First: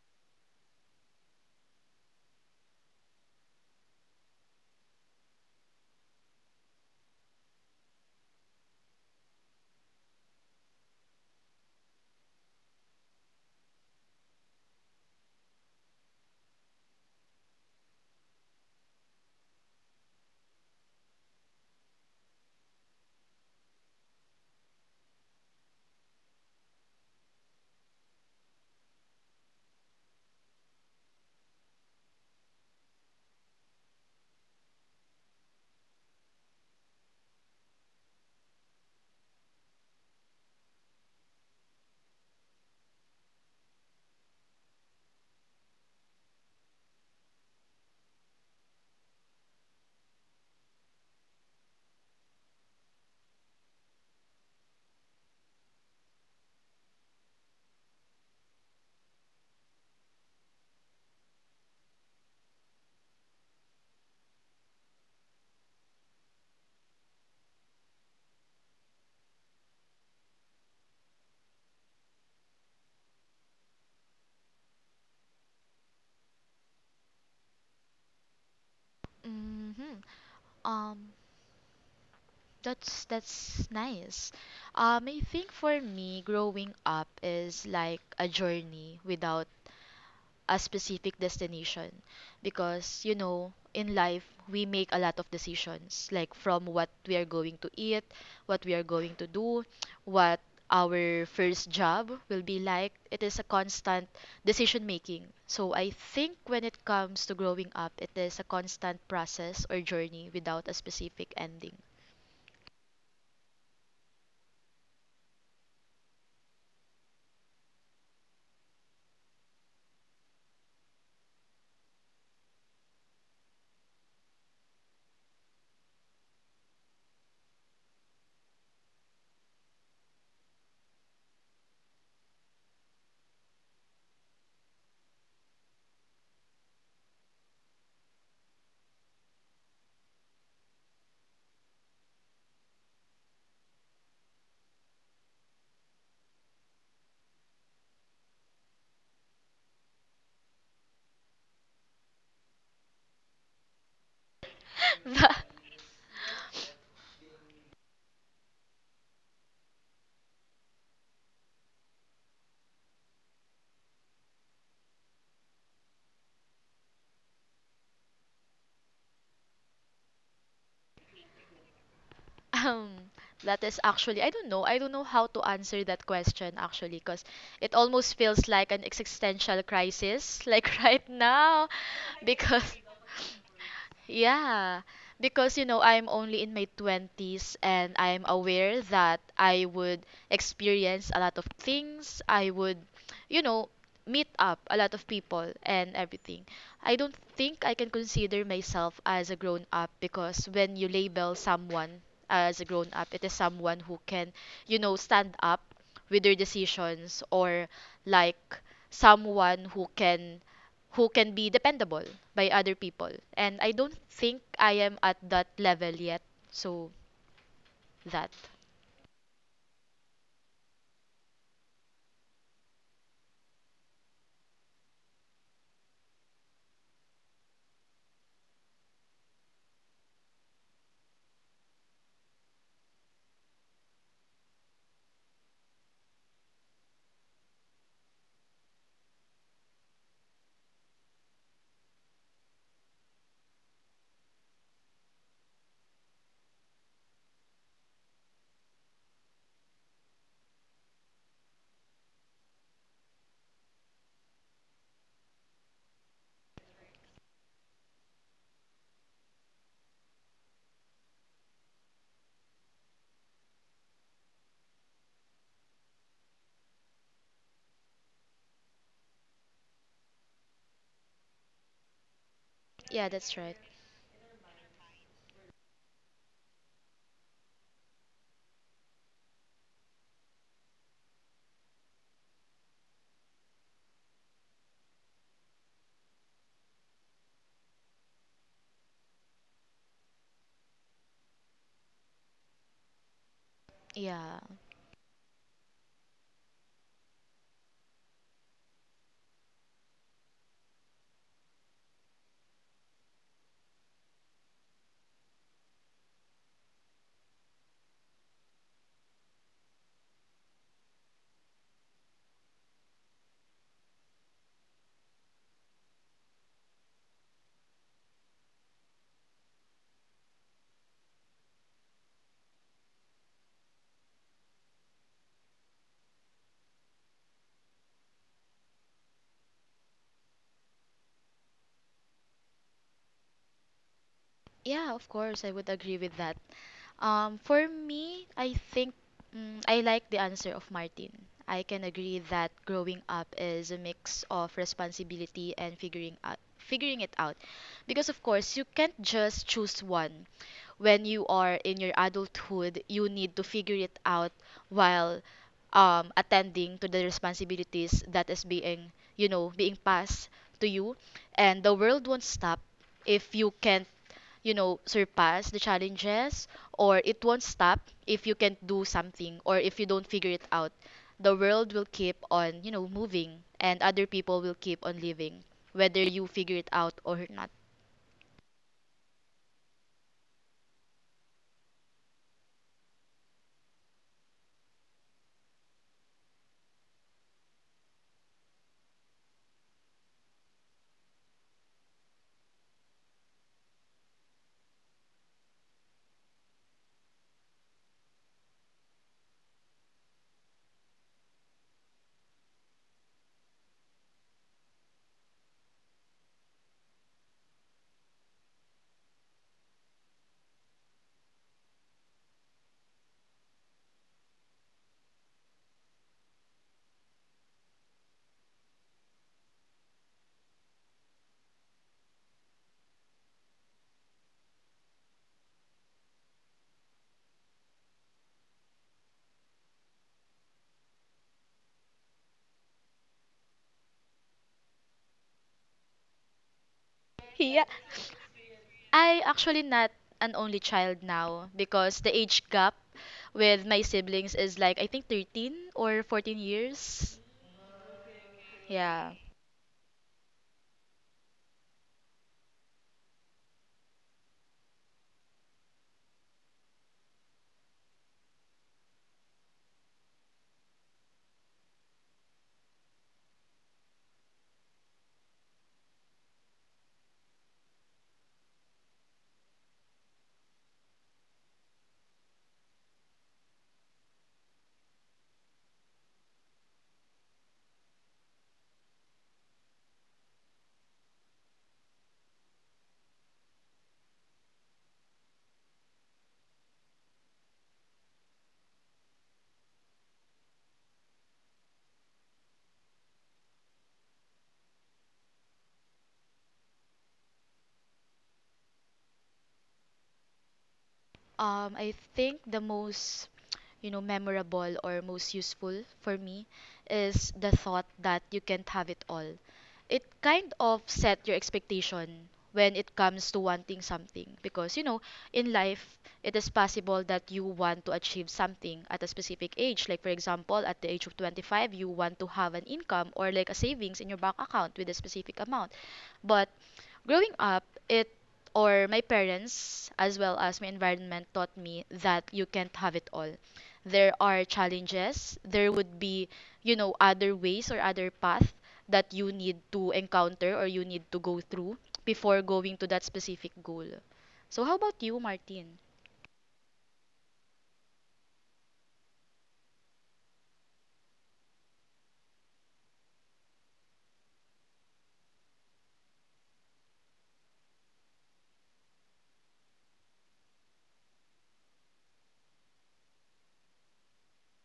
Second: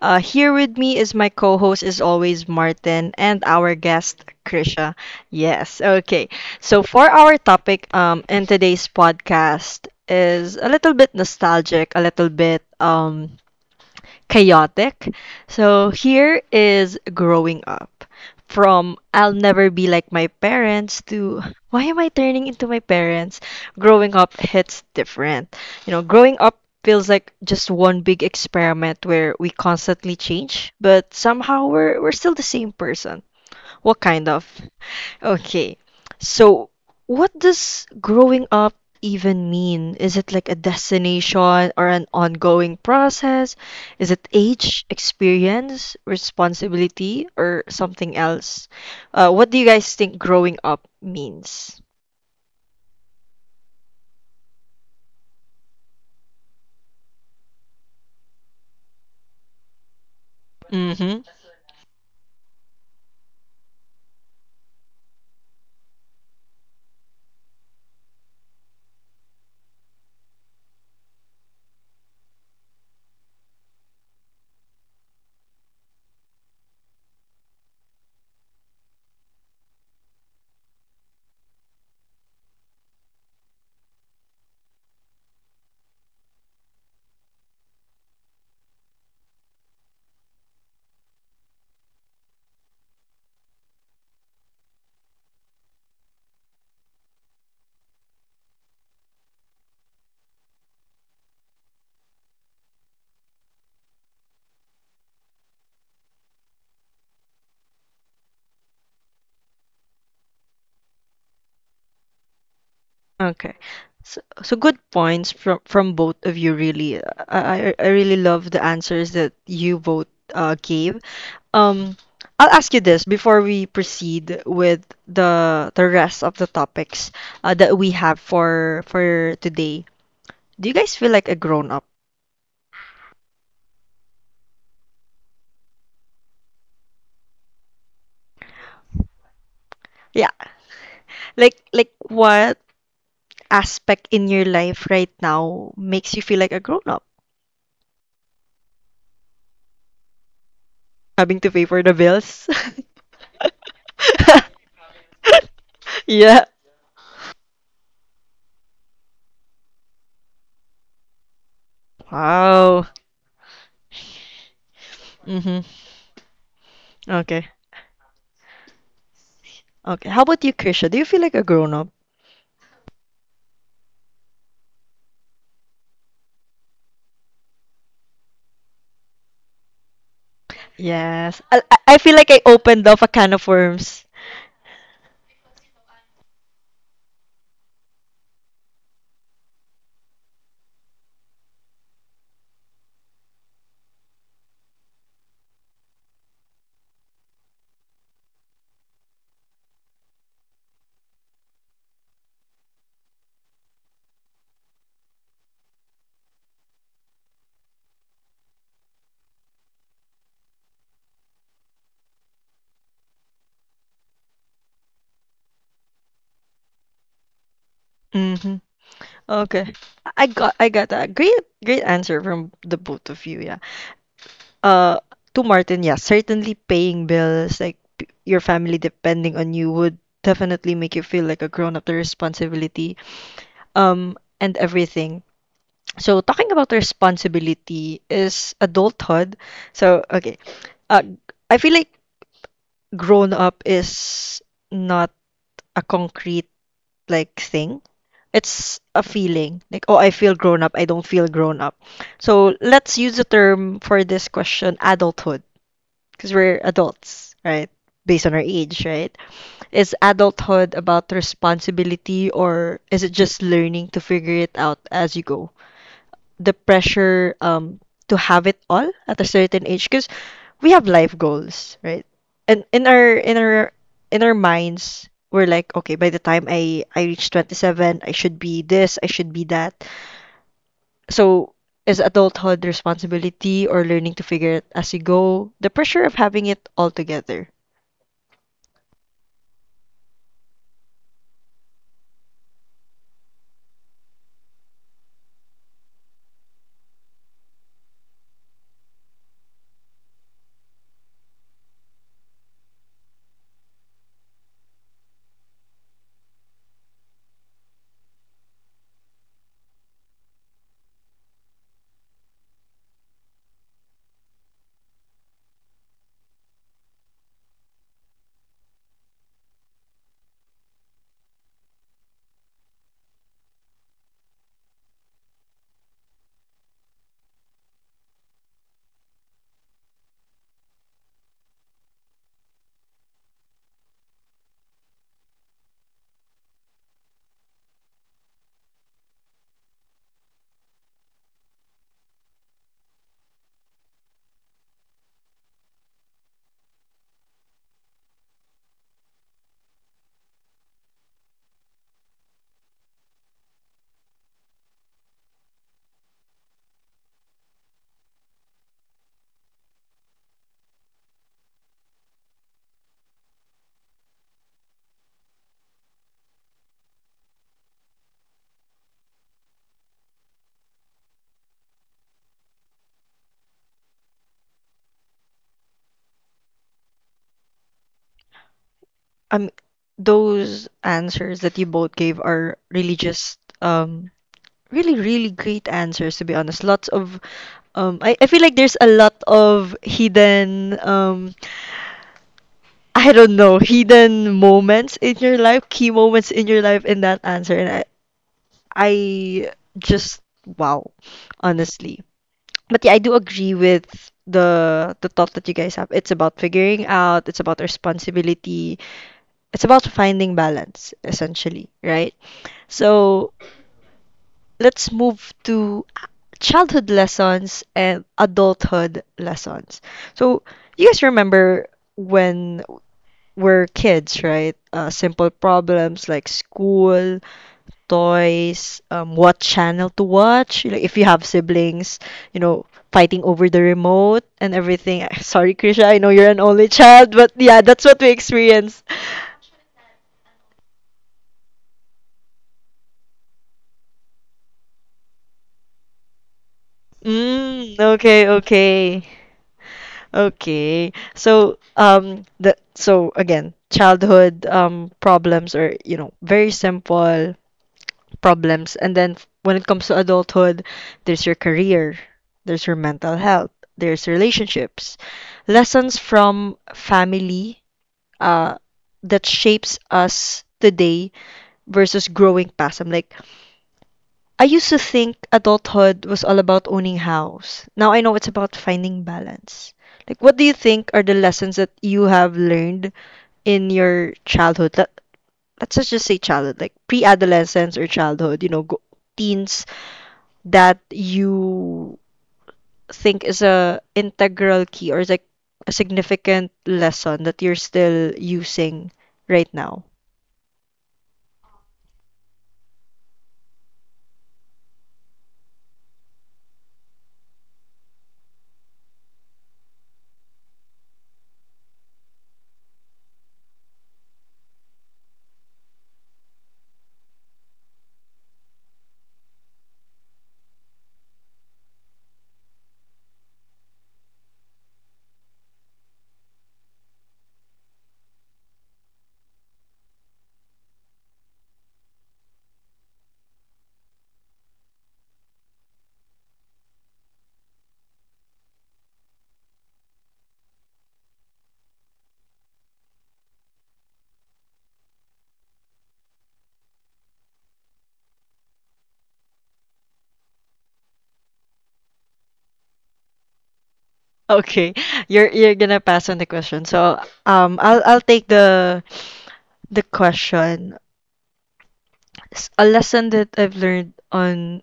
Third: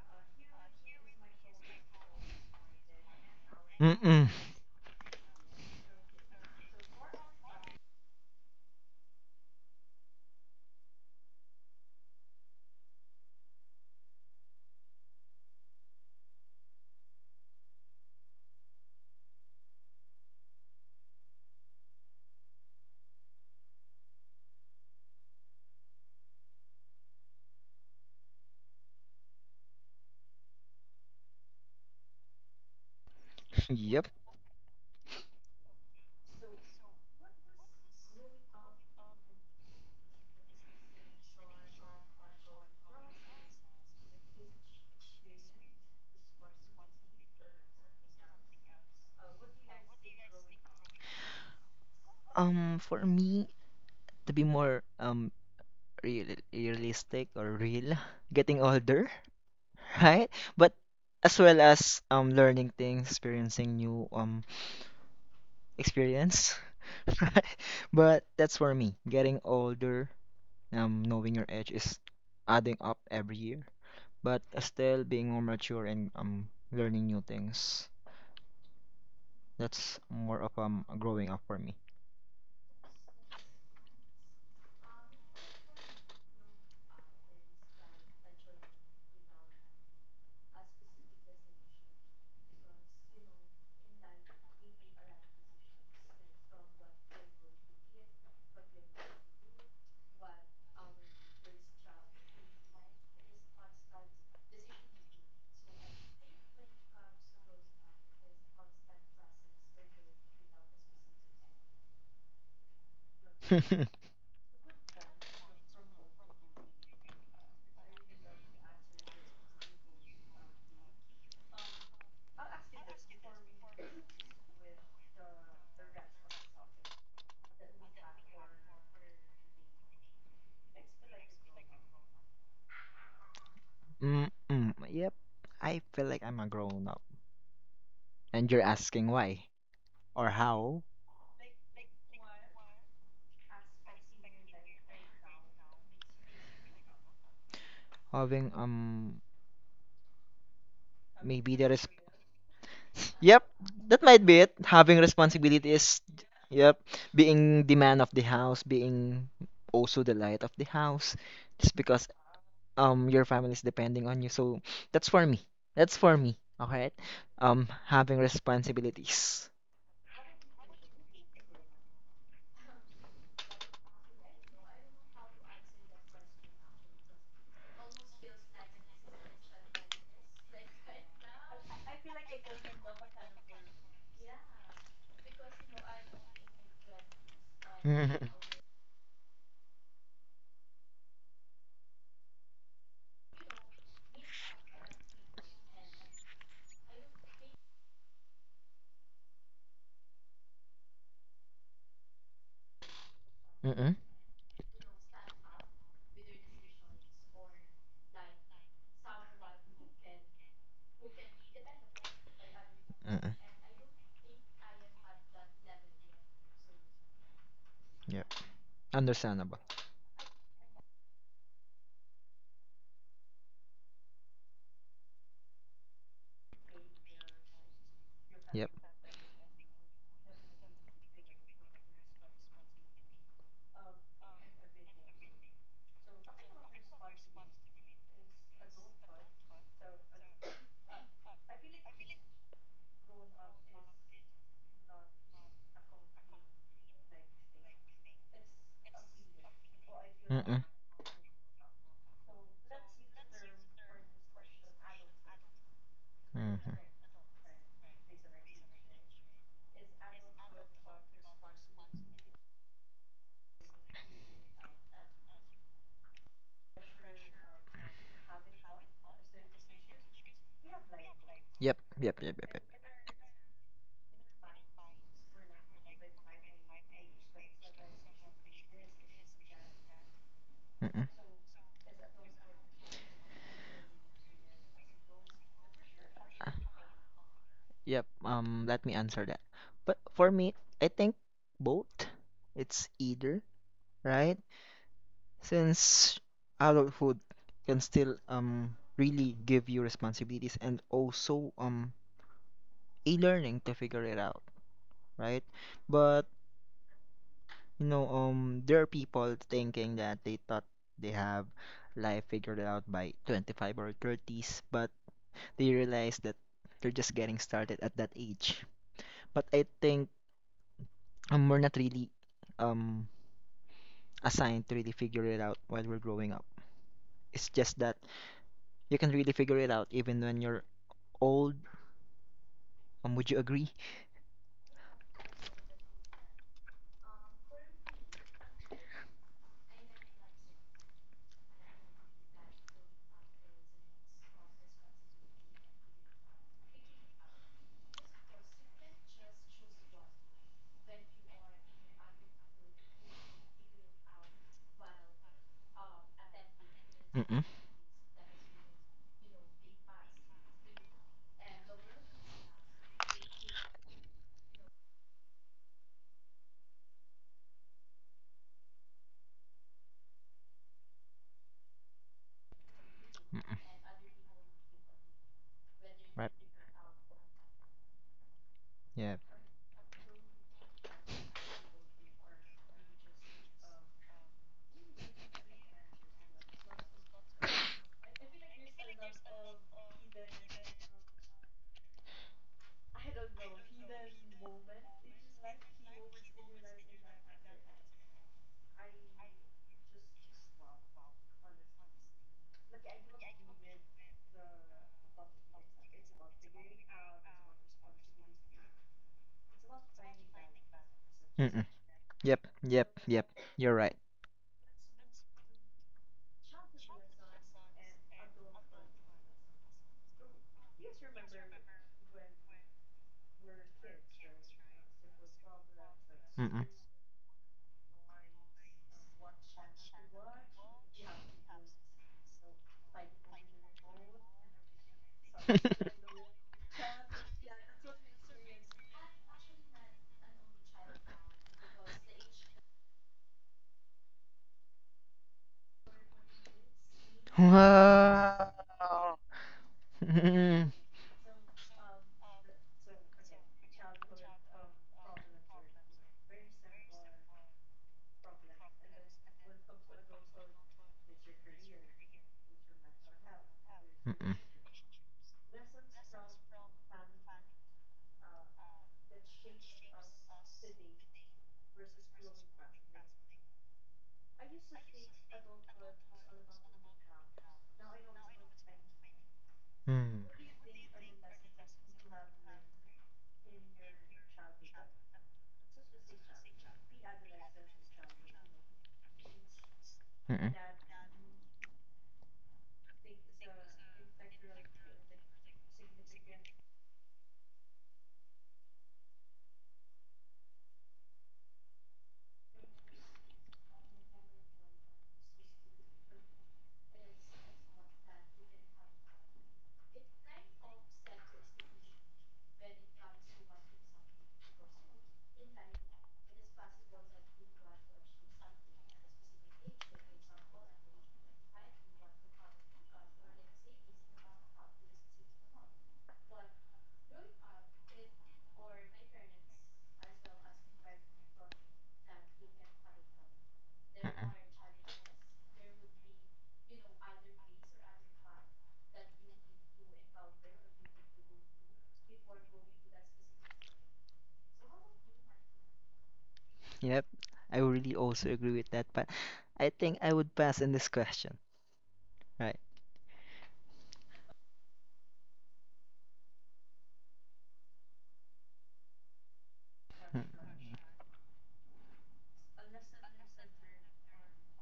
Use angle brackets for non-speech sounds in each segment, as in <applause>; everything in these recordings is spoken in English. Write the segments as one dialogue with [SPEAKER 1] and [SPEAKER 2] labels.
[SPEAKER 1] Here with me is my co host, as always, Martin, and our guest,
[SPEAKER 2] Mm-mm. <laughs>
[SPEAKER 1] Krisha. Yes, okay. So, for our topic in today's podcast, is a little bit nostalgic, a little bit chaotic. So here is growing up from I'll never be like my parents to why am I turning into my parents? Growing up hits different. You know, growing up feels like just one big experiment where we constantly change, but somehow we're still the same person. What
[SPEAKER 2] Yep.
[SPEAKER 1] kind of? Okay. So, what does growing up even mean? Is it like a destination or an ongoing process? Is it age, experience, responsibility, or something else? What do you guys think growing up means?
[SPEAKER 2] For me, to be more realistic or real, getting older, <laughs> right? But
[SPEAKER 1] Mm-hmm.
[SPEAKER 2] as well as learning things, experiencing new experience, <laughs> right? But that's for me. Getting older, knowing your age is adding up every year. But still being more mature and learning new things. That's
[SPEAKER 3] Hmm.
[SPEAKER 2] more of
[SPEAKER 3] Um,
[SPEAKER 2] growing up for me.
[SPEAKER 3] that's nice. I think for me, growing up is like a journey without a specific destination, because you know in life we make a lot of decisions, like from what we are going to eat, what we are going to do, what our first job will be like. It is a constant decision making, so I think when it comes to growing up, it is a constant process or journey without a specific ending.
[SPEAKER 1] Okay.
[SPEAKER 2] <laughs>
[SPEAKER 1] So, good points from both of you really. I really love the answers that you both gave. Um, I'll ask you this before we proceed with the rest of the topics that we have for today. Do you guys feel like a grown up?
[SPEAKER 2] Mm-mm. Yep, I feel like I'm a grown up. And you're asking why
[SPEAKER 1] Yeah,
[SPEAKER 2] or how?
[SPEAKER 1] like what aspect in your life right now makes you feel like a grown up?
[SPEAKER 2] Having
[SPEAKER 1] Having to
[SPEAKER 2] maybe
[SPEAKER 1] pay
[SPEAKER 2] there
[SPEAKER 1] for
[SPEAKER 2] is.
[SPEAKER 1] the bills? <laughs>
[SPEAKER 2] Yep, that might be it. Having
[SPEAKER 3] <laughs>
[SPEAKER 2] responsibility is,
[SPEAKER 1] Yeah.
[SPEAKER 2] yep, being the man of the house, being also the light of the house. Just because
[SPEAKER 1] Wow.
[SPEAKER 2] your family is depending on you. So that's for me.
[SPEAKER 1] Mm-hmm.
[SPEAKER 2] That's for me. All right.
[SPEAKER 1] Okay.
[SPEAKER 2] Having responsibilities.
[SPEAKER 1] Okay. How about you, Krisha? Do you feel like a grown up?
[SPEAKER 3] Um, that is actually, I don't know. I don't know how to answer that question actually, because it almost feels like an existential crisis, like, <laughs> right
[SPEAKER 1] Yes. I
[SPEAKER 3] now,
[SPEAKER 1] I I feel like I
[SPEAKER 3] because
[SPEAKER 1] opened up a can of worms.
[SPEAKER 3] yeah, because you know, I'm only in my 20s,
[SPEAKER 2] <laughs>
[SPEAKER 3] and I'm
[SPEAKER 2] Mm-mm.
[SPEAKER 3] aware that I would experience a lot of things. I would, you know, meet up a lot of people and everything. I don't think I can consider myself as a grown up, because when you label someone as a grown up, it is someone
[SPEAKER 2] Mm-mm.
[SPEAKER 3] who can, stand up with their decisions, or like someone who can be dependable by other people. And I don't think I am at that level yet. So that.
[SPEAKER 2] Yep.
[SPEAKER 1] Hmm.
[SPEAKER 2] Understandable.
[SPEAKER 1] Okay. I got a great answer from the both of you, yeah. Uh to Martin, yeah, certainly paying bills, like your
[SPEAKER 2] Yep.
[SPEAKER 1] family depending on you would definitely make you feel like a grown up, the responsibility, um, and everything. So talking about responsibility is adulthood. So okay. Uh I feel like grown up is not a concrete like thing. It's a feeling. Like, oh, I feel grown
[SPEAKER 2] Mm-mm.
[SPEAKER 1] up. I don't feel grown up. So let's use the term for this question, adulthood, because we're
[SPEAKER 2] Mm-hmm.
[SPEAKER 1] adults, right? Based on our age, right? Is adulthood about responsibility or is it just learning to figure it out as you go? The pressure to have it all at a certain age because we have life goals,
[SPEAKER 2] Yep,
[SPEAKER 1] right?
[SPEAKER 2] yep, yep, yep,
[SPEAKER 1] And
[SPEAKER 2] yep.
[SPEAKER 1] in
[SPEAKER 3] Yeah,
[SPEAKER 1] our
[SPEAKER 3] that's right.
[SPEAKER 1] in our minds, we're like, okay, by the time I reach 27, I should be this, I should be that.
[SPEAKER 2] Mm-mm.
[SPEAKER 1] So is adulthood responsibility or learning to figure it as you go, the pressure of having
[SPEAKER 2] Uh,
[SPEAKER 1] it all together.
[SPEAKER 2] Yep, let me answer that. But for me, I think both. It's either, right?
[SPEAKER 3] Yeah.
[SPEAKER 2] Since adulthood can still really give you responsibilities and also a learning to figure it out, right? But there are people thinking that they thought they have life figured out by 25 or 30s, but they realize that they're just getting started at that age. But I think, we're not really um assigned to really figure it out while we're growing up. It's just that you can really figure it out even when you're old. Would you agree?
[SPEAKER 3] Yeah, of course, I would agree with that. For me, I think, I like the answer of Martin. I can agree that growing up is a mix of responsibility and figuring it out. Because of course, you can't just choose one. When you are in your adulthood, you need to figure it out while attending to the
[SPEAKER 2] Mm-mm.
[SPEAKER 3] responsibilities that is being passed to you. And the world won't stop if you can't, surpass the challenges, or it won't stop if you can't do something, or if you don't figure it out. The world will keep on, moving,
[SPEAKER 2] Mm-mm.
[SPEAKER 3] and other people will keep on living, whether you
[SPEAKER 2] Right.
[SPEAKER 3] figure it out or not.
[SPEAKER 2] Yeah.
[SPEAKER 1] Um, those answers that you both gave are really just really really great answers to be honest. Lots of Um, I feel like there's a lot of hidden, I don't know, hidden moments in your life, key moments in your life in that answer. And I just, wow, honestly. But yeah, I do agree with the thought that you guys have. It's about figuring out, it's about responsibility, it's about finding balance,
[SPEAKER 2] Mm-mm.
[SPEAKER 1] essentially, right?
[SPEAKER 2] Yep. Yep. Yep.
[SPEAKER 1] So
[SPEAKER 2] You're right.
[SPEAKER 1] let's move to childhood lessons and adulthood lessons. So, you guys remember when we're kids, right? Simple problems like
[SPEAKER 2] Mm-mm.
[SPEAKER 1] school, toys, what channel to watch. You know, if you have siblings, you know, fighting over the remote and everything. <laughs> Sorry, Krisha, I know
[SPEAKER 2] <laughs>
[SPEAKER 1] you're an only child, but yeah,
[SPEAKER 3] Yeah.
[SPEAKER 1] that's what we experienced.
[SPEAKER 3] I actually not an only child now, because the age gap with my siblings is like I think 13 or 14 years.
[SPEAKER 1] Mm, okay, okay.
[SPEAKER 3] Yeah.
[SPEAKER 2] Wow. Mm-mm.
[SPEAKER 1] Okay. So, the so again, childhood problems are, you know, very simple problems. And then when it comes to adulthood, there's your career, there's your mental health, there's
[SPEAKER 2] Mm-mm. Mm.
[SPEAKER 1] relationships, lessons from family, uh, that shapes us today versus growing past. I'm like, I used to think adulthood was all about owning house. Now I know it's about finding balance. Like, what do
[SPEAKER 2] Mm-mm.
[SPEAKER 1] you think are the lessons that you have learned in your childhood? Let's just say childhood, like pre-adolescence or childhood, you know, teens that you think is a integral key or is like a significant lesson that you're still using right now?
[SPEAKER 3] I think the most, memorable or most useful for me is the thought that you can't have it all. It kind of set your expectation when it comes to wanting something, because you know in life it is possible that you want to achieve something at a specific age, like for example at the age of 25 you want to have an income, or like a savings in your bank account with a specific amount. But growing up, it or my parents, as well as my environment, taught me that you can't have it all. There
[SPEAKER 2] Mm-mm.
[SPEAKER 3] are challenges. There would be, other ways or other path that you need to encounter or you need to go through before going to that specific goal. So how about you, Martin?
[SPEAKER 2] Yep. I really also agree with that, but I think I would pass in this question. Right.
[SPEAKER 1] Okay, <laughs> you're gonna pass on the question. So, I'll take the
[SPEAKER 2] Mm.
[SPEAKER 1] question. A lesson that I've learned on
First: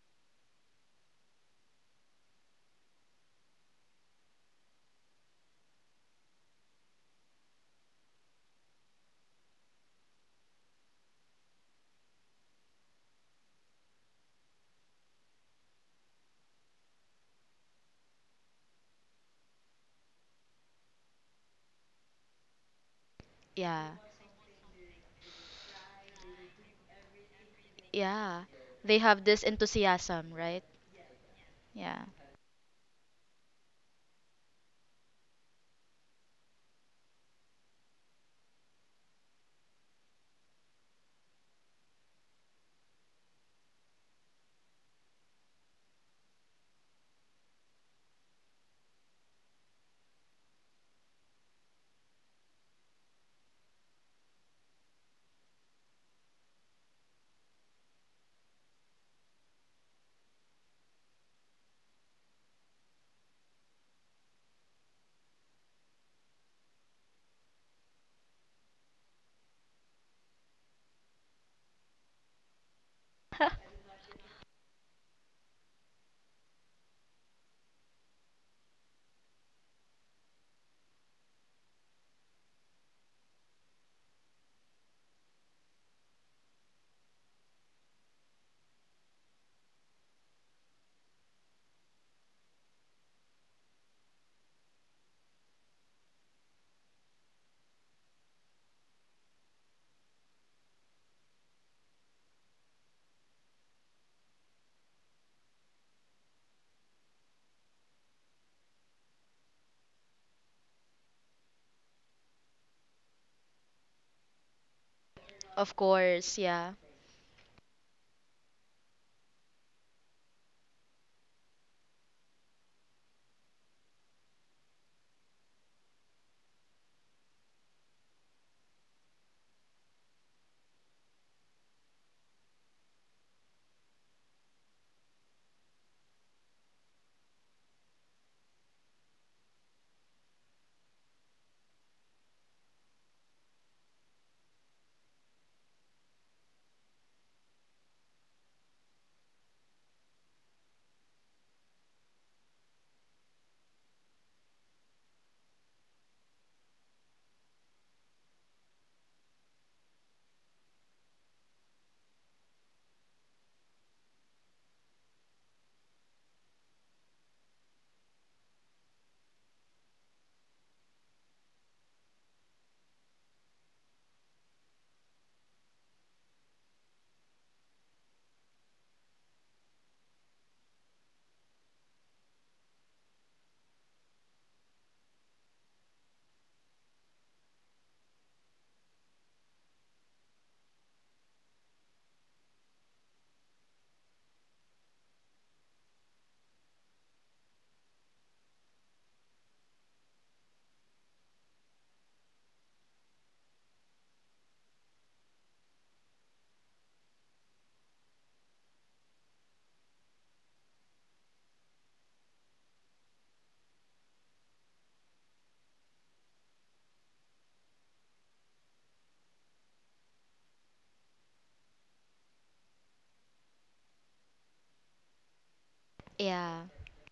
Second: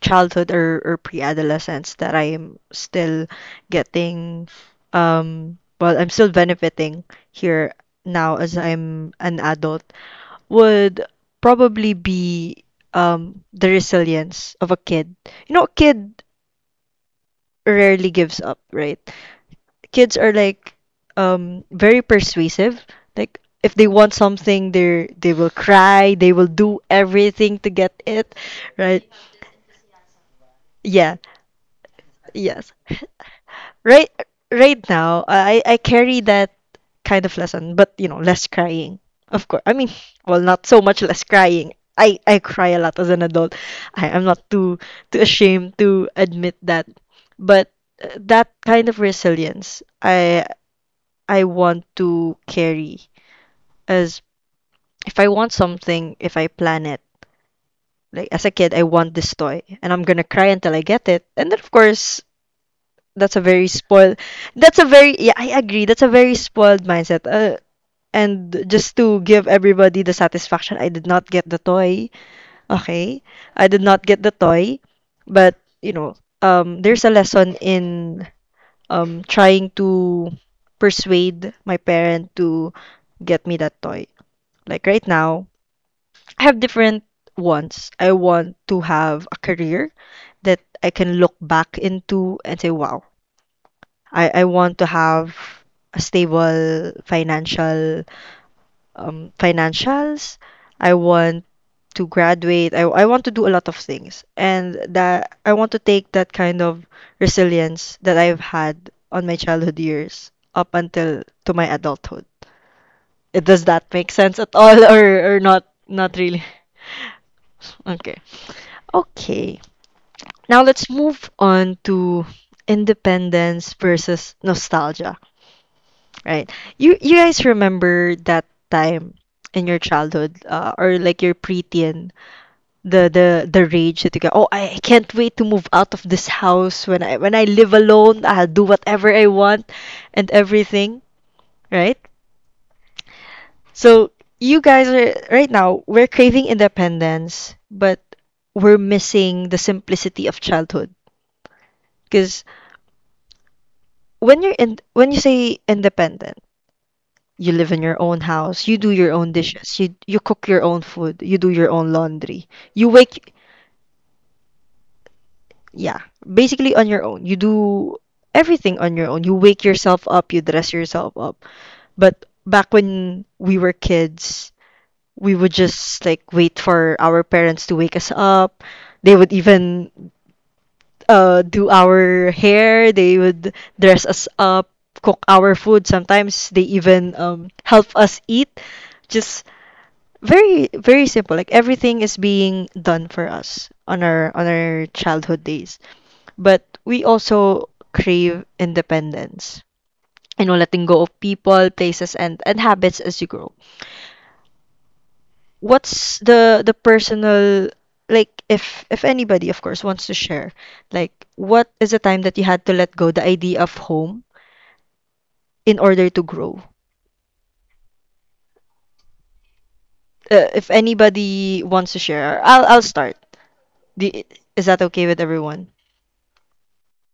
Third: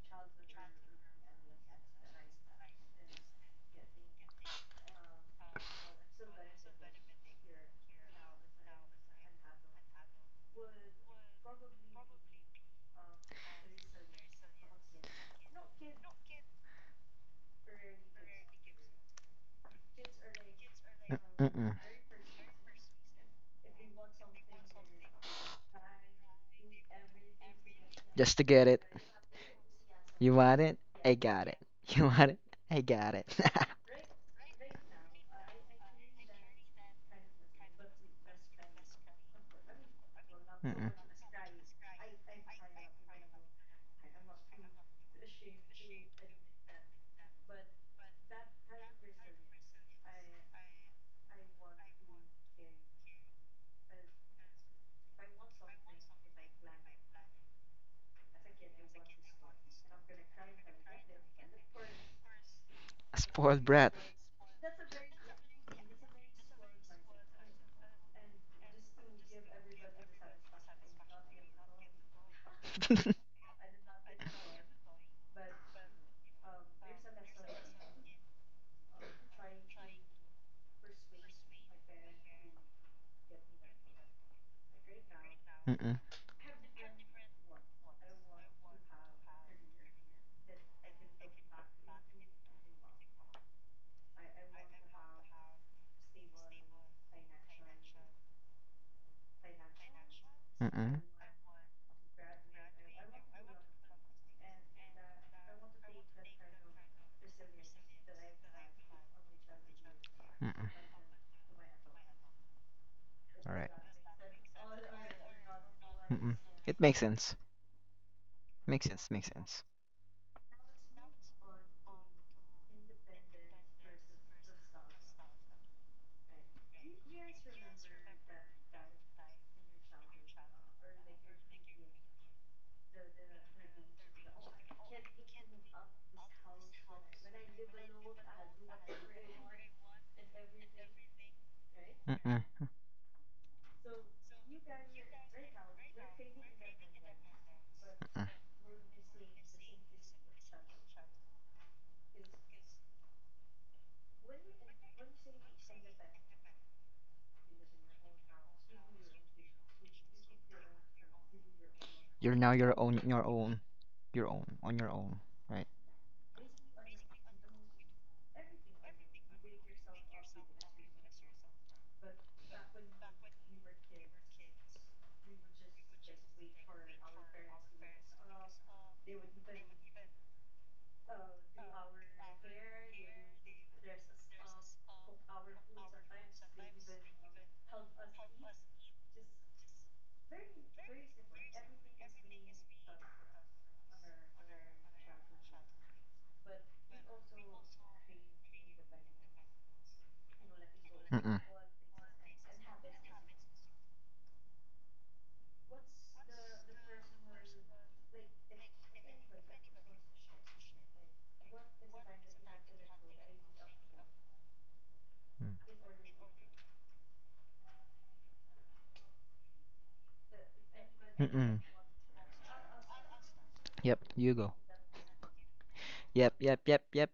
[SPEAKER 1] childhood or, pre-adolescence that I am still getting, well, I'm still benefiting here now as I'm an adult would probably be the resilience of a kid. You know, a kid rarely gives up, right? Kids are like
[SPEAKER 2] Mm-mm.
[SPEAKER 1] very persuasive. Like if they
[SPEAKER 3] Yeah.
[SPEAKER 1] want something, they will cry, they will do everything to get it,
[SPEAKER 2] Just to
[SPEAKER 3] Yeah.
[SPEAKER 2] get it.
[SPEAKER 3] They
[SPEAKER 1] right?
[SPEAKER 3] have this
[SPEAKER 2] You
[SPEAKER 3] enthusiasm,
[SPEAKER 2] want
[SPEAKER 3] right?
[SPEAKER 2] it? I
[SPEAKER 1] Yeah,
[SPEAKER 2] got it. <laughs>
[SPEAKER 3] Yeah.
[SPEAKER 2] You want it?
[SPEAKER 1] yes.
[SPEAKER 2] I
[SPEAKER 1] <laughs>
[SPEAKER 2] got it. <laughs>
[SPEAKER 1] Right right now, I carry that kind of lesson, but you know, less crying. Of course. I mean, well, not so
[SPEAKER 2] Mm-mm.
[SPEAKER 1] much less crying. I cry a lot as an adult. I am not too ashamed to admit that. But that kind of resilience, I want to carry as if I want something, if I plan it. Like as a kid, I want this toy, and I'm gonna cry until I get it. And then, of course,
[SPEAKER 2] A
[SPEAKER 1] that's a very
[SPEAKER 2] spoiled brat.
[SPEAKER 1] spoiled that's a very yeah I agree that's a very spoiled mindset. And just to give everybody the satisfaction, I did not get the toy. Okay,
[SPEAKER 2] <laughs>
[SPEAKER 1] I did not get the toy, but you know, there's a lesson in trying to persuade my parent to get me that toy. Like right now
[SPEAKER 2] Mm-mm.
[SPEAKER 1] I have different wants. I want to have a career that I can look back into and say wow, I want to have a stable financial financials. I
[SPEAKER 2] Mm-mm.
[SPEAKER 1] want to graduate. I want to do a lot of things. And that I want to take that kind of resilience that I've had on my childhood years up
[SPEAKER 2] Mm-mm.
[SPEAKER 1] until to my adulthood.
[SPEAKER 2] All
[SPEAKER 1] Does
[SPEAKER 2] right.
[SPEAKER 1] that make sense at all <laughs> or not
[SPEAKER 3] Of course,
[SPEAKER 2] Mm-mm.
[SPEAKER 1] really?
[SPEAKER 3] yeah.
[SPEAKER 2] It makes sense.
[SPEAKER 1] Okay.
[SPEAKER 2] Makes sense. Makes
[SPEAKER 1] Okay.
[SPEAKER 2] sense.
[SPEAKER 1] Now let's move on to independence versus nostalgia. Right. You guys remember that time in your childhood, or like your preteen, the rage that you go, oh, I can't wait to move out of this house when I live alone, I'll do whatever I want and everything, right?
[SPEAKER 2] Mm-mm.
[SPEAKER 1] So you guys are right now, we're craving independence, but
[SPEAKER 2] Mm-mm.
[SPEAKER 1] we're missing the simplicity of childhood. Because when you're in when you say independent, you live in your own house. You do your own dishes. You cook your own food. You do your own
[SPEAKER 2] You're
[SPEAKER 1] laundry.
[SPEAKER 2] now your
[SPEAKER 1] You
[SPEAKER 2] own, your
[SPEAKER 1] wake,
[SPEAKER 2] own, your own, on your own, right?
[SPEAKER 1] yeah, basically on your own. You do everything on your own. You wake yourself up, you dress yourself up. But back when we were kids, we would just like wait for our parents to wake us up. They would even do our hair. They would dress us up, cook our food. Sometimes they even help us eat, just very very simple, like everything is being done for us on our childhood days. But we also crave independence, you know, letting go of
[SPEAKER 2] Mm-mm.
[SPEAKER 1] people, places, and habits as you grow. What's the personal, like if anybody of course wants to share, like what is the time that you had to let go the idea of home
[SPEAKER 2] Mm.
[SPEAKER 1] in order to grow? If
[SPEAKER 2] Mm-mm.
[SPEAKER 1] anybody wants to share, I'll start
[SPEAKER 2] Yep.
[SPEAKER 1] the,
[SPEAKER 2] You go.
[SPEAKER 1] is that okay with everyone?
[SPEAKER 2] Yep. Yep.
[SPEAKER 3] Yeah.
[SPEAKER 2] Yep. Yep.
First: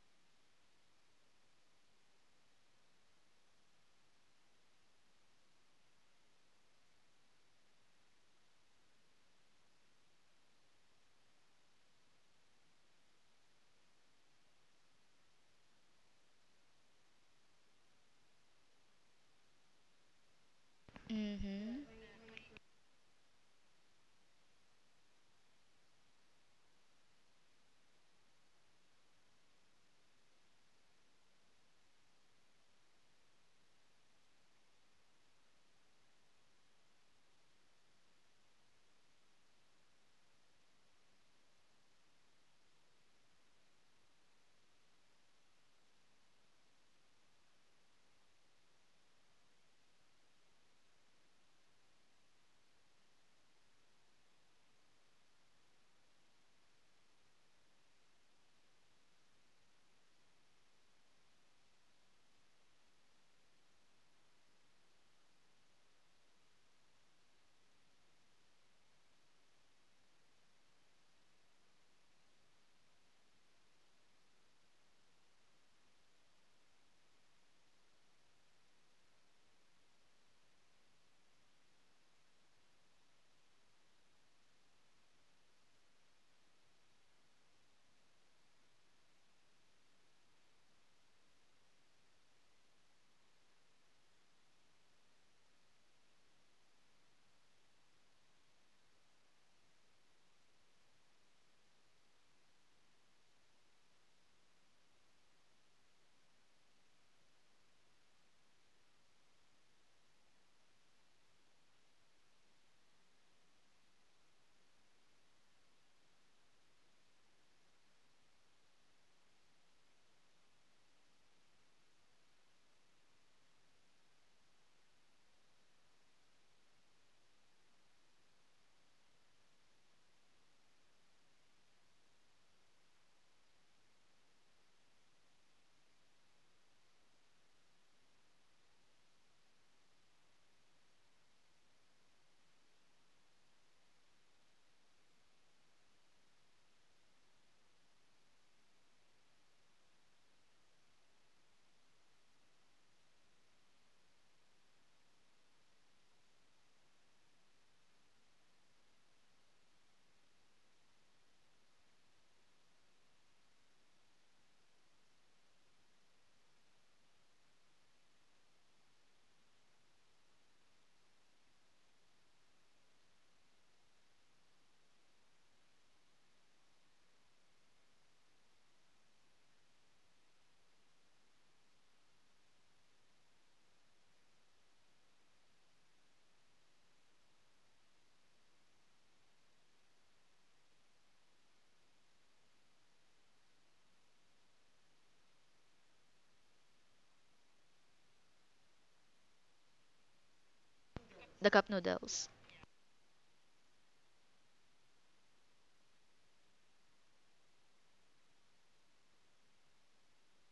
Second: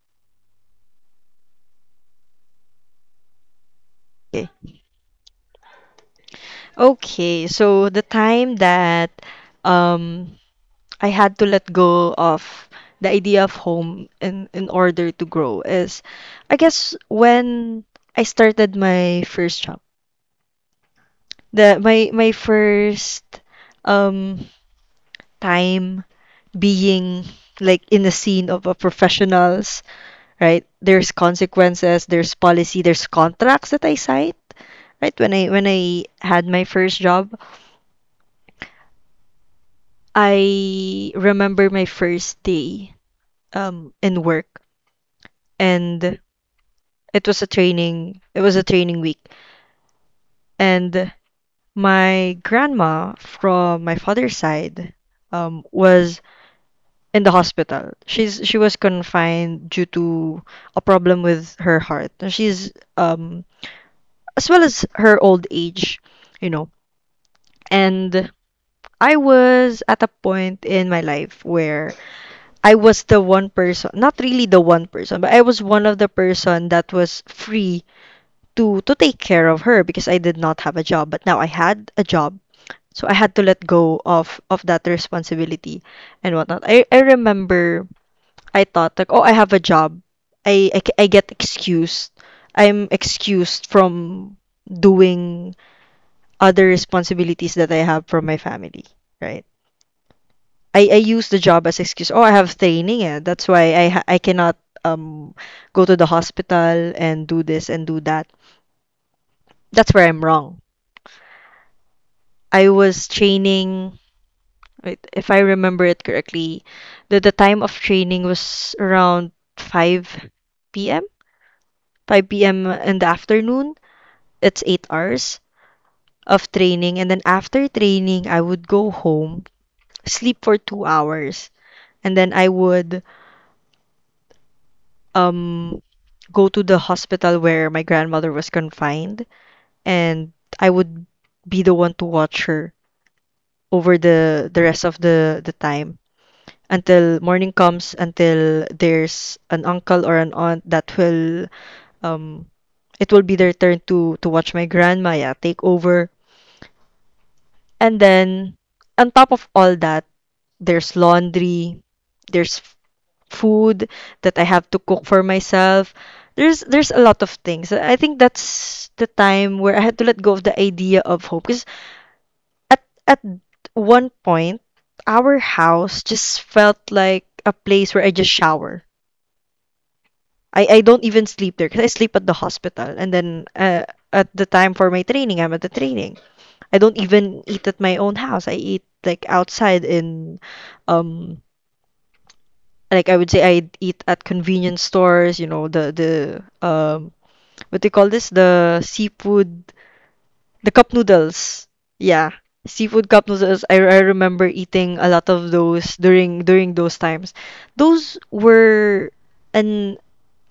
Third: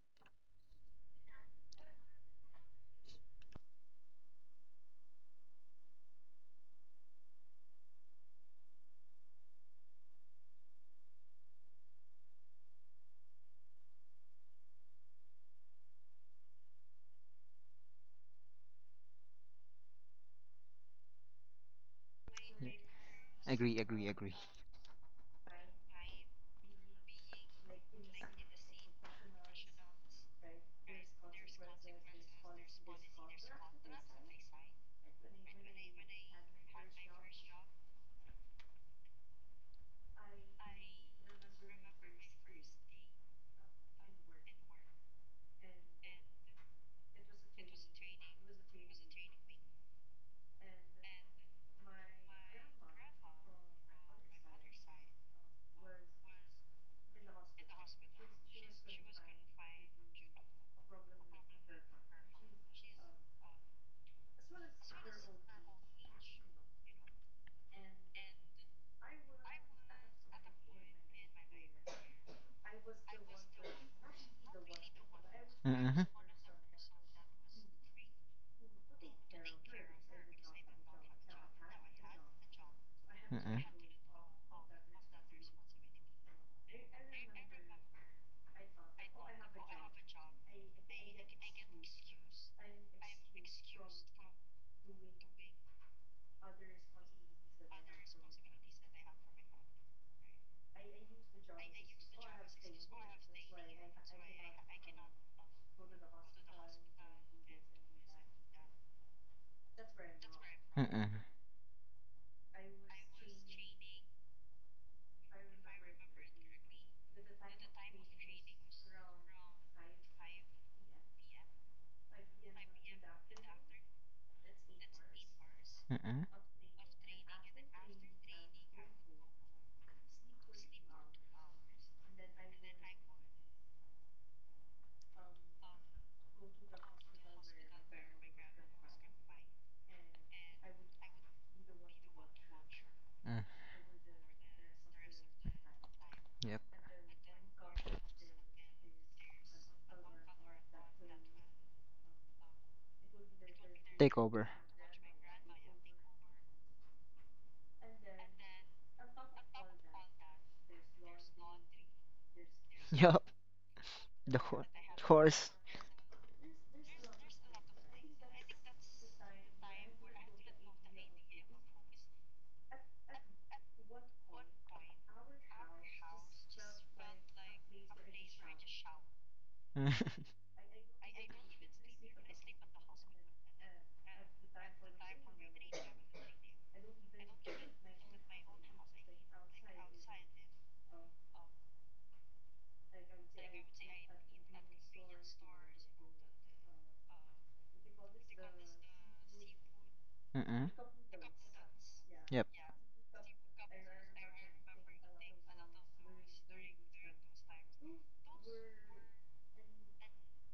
[SPEAKER 1] Okay. Okay, so the time that um I had to let go of the idea of home in order to grow is I guess when I started my first job. The
[SPEAKER 3] Mhm.
[SPEAKER 1] my
[SPEAKER 2] Yep.
[SPEAKER 1] first
[SPEAKER 2] Agree. Agree. Agree.
[SPEAKER 1] um time being like in the scene of a professionals, right? There's consequences, there's policy, there's contracts that I signed, right? When I had my first job. I remember my first day in work, and it was a training, it was a training week. And my grandma from my father's side was in the hospital. She was confined due to a problem with her heart. And she's as well as her old age, you know. And I was at a point in my life where I was the one person, not really the one person, but I was one
[SPEAKER 2] Mm-mm.
[SPEAKER 1] of the person that was free to take care of her because I did not have a job, but now I had a job. So I had to
[SPEAKER 2] Mm-mm.
[SPEAKER 1] let go of that responsibility and whatnot. I remember I thought like, oh, I have a job. I get excused. I'm excused from doing other responsibilities that I have from my family, right? I use the job as excuse. Oh, I have training. Eh. That's why I cannot um go to the hospital and do this and do that. That's where I'm wrong.
[SPEAKER 2] Mm-mm.
[SPEAKER 1] I was training. Wait, if I remember it correctly, the time of training was around 5 p.m. 5 p.m. in the afternoon. It's 8 hours
[SPEAKER 2] Mm-mm.
[SPEAKER 1] of training, and then after training, I would go home, sleep for 2 hours, and then I would um go to the hospital where my grandmother was confined, and I would be the one to watch her
[SPEAKER 2] Mm.
[SPEAKER 1] over the rest of the time
[SPEAKER 2] Yep.
[SPEAKER 1] until morning comes, until there's an uncle or an aunt that will um it will be their turn
[SPEAKER 2] Take
[SPEAKER 1] to
[SPEAKER 2] over.
[SPEAKER 1] watch my grandma, yeah, take over. And then on top of all that, there's laundry, there's
[SPEAKER 2] <laughs> Yup.
[SPEAKER 1] food
[SPEAKER 2] The
[SPEAKER 1] that I have to cook for
[SPEAKER 2] horse.
[SPEAKER 1] myself. There's a lot of things. I think that's the time where I had to let go of the idea of home because at one point our house just felt like a place where I just shower.
[SPEAKER 2] <laughs> Mm-mm.
[SPEAKER 1] I don't even sleep there because I sleep at the hospital, and then at the time for my training I'm at the training. I don't even eat at my own house. I eat like outside in um like, I would say I'd eat at convenience stores, the, what do you call this? The seafood, the cup
[SPEAKER 3] The
[SPEAKER 1] noodles.
[SPEAKER 3] cup noodles.
[SPEAKER 1] Yeah.
[SPEAKER 2] Yep.
[SPEAKER 1] Seafood cup noodles. I remember eating a lot of those during those times. Those were an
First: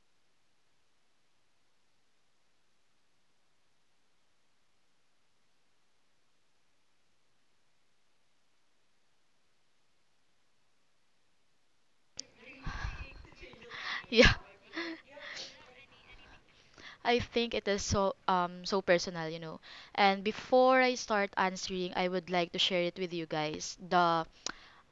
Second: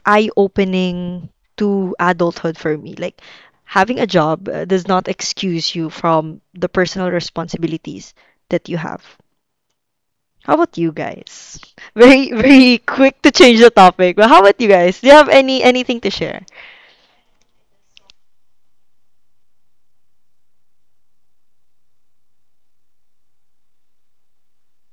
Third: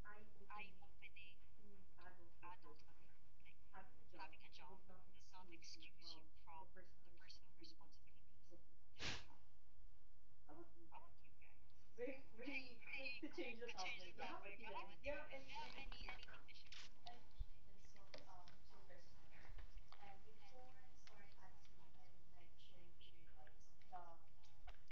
[SPEAKER 1] eye-opening to adulthood for me. Like, having a job does not excuse you from the personal responsibilities that you have. How about you guys? Very <laughs> very quick to change the topic. But
[SPEAKER 3] <laughs> Yeah.
[SPEAKER 1] how about you guys? Do you have anything to share?
[SPEAKER 3] I think it is so personal. And before I start answering, I would like to share it with you guys. The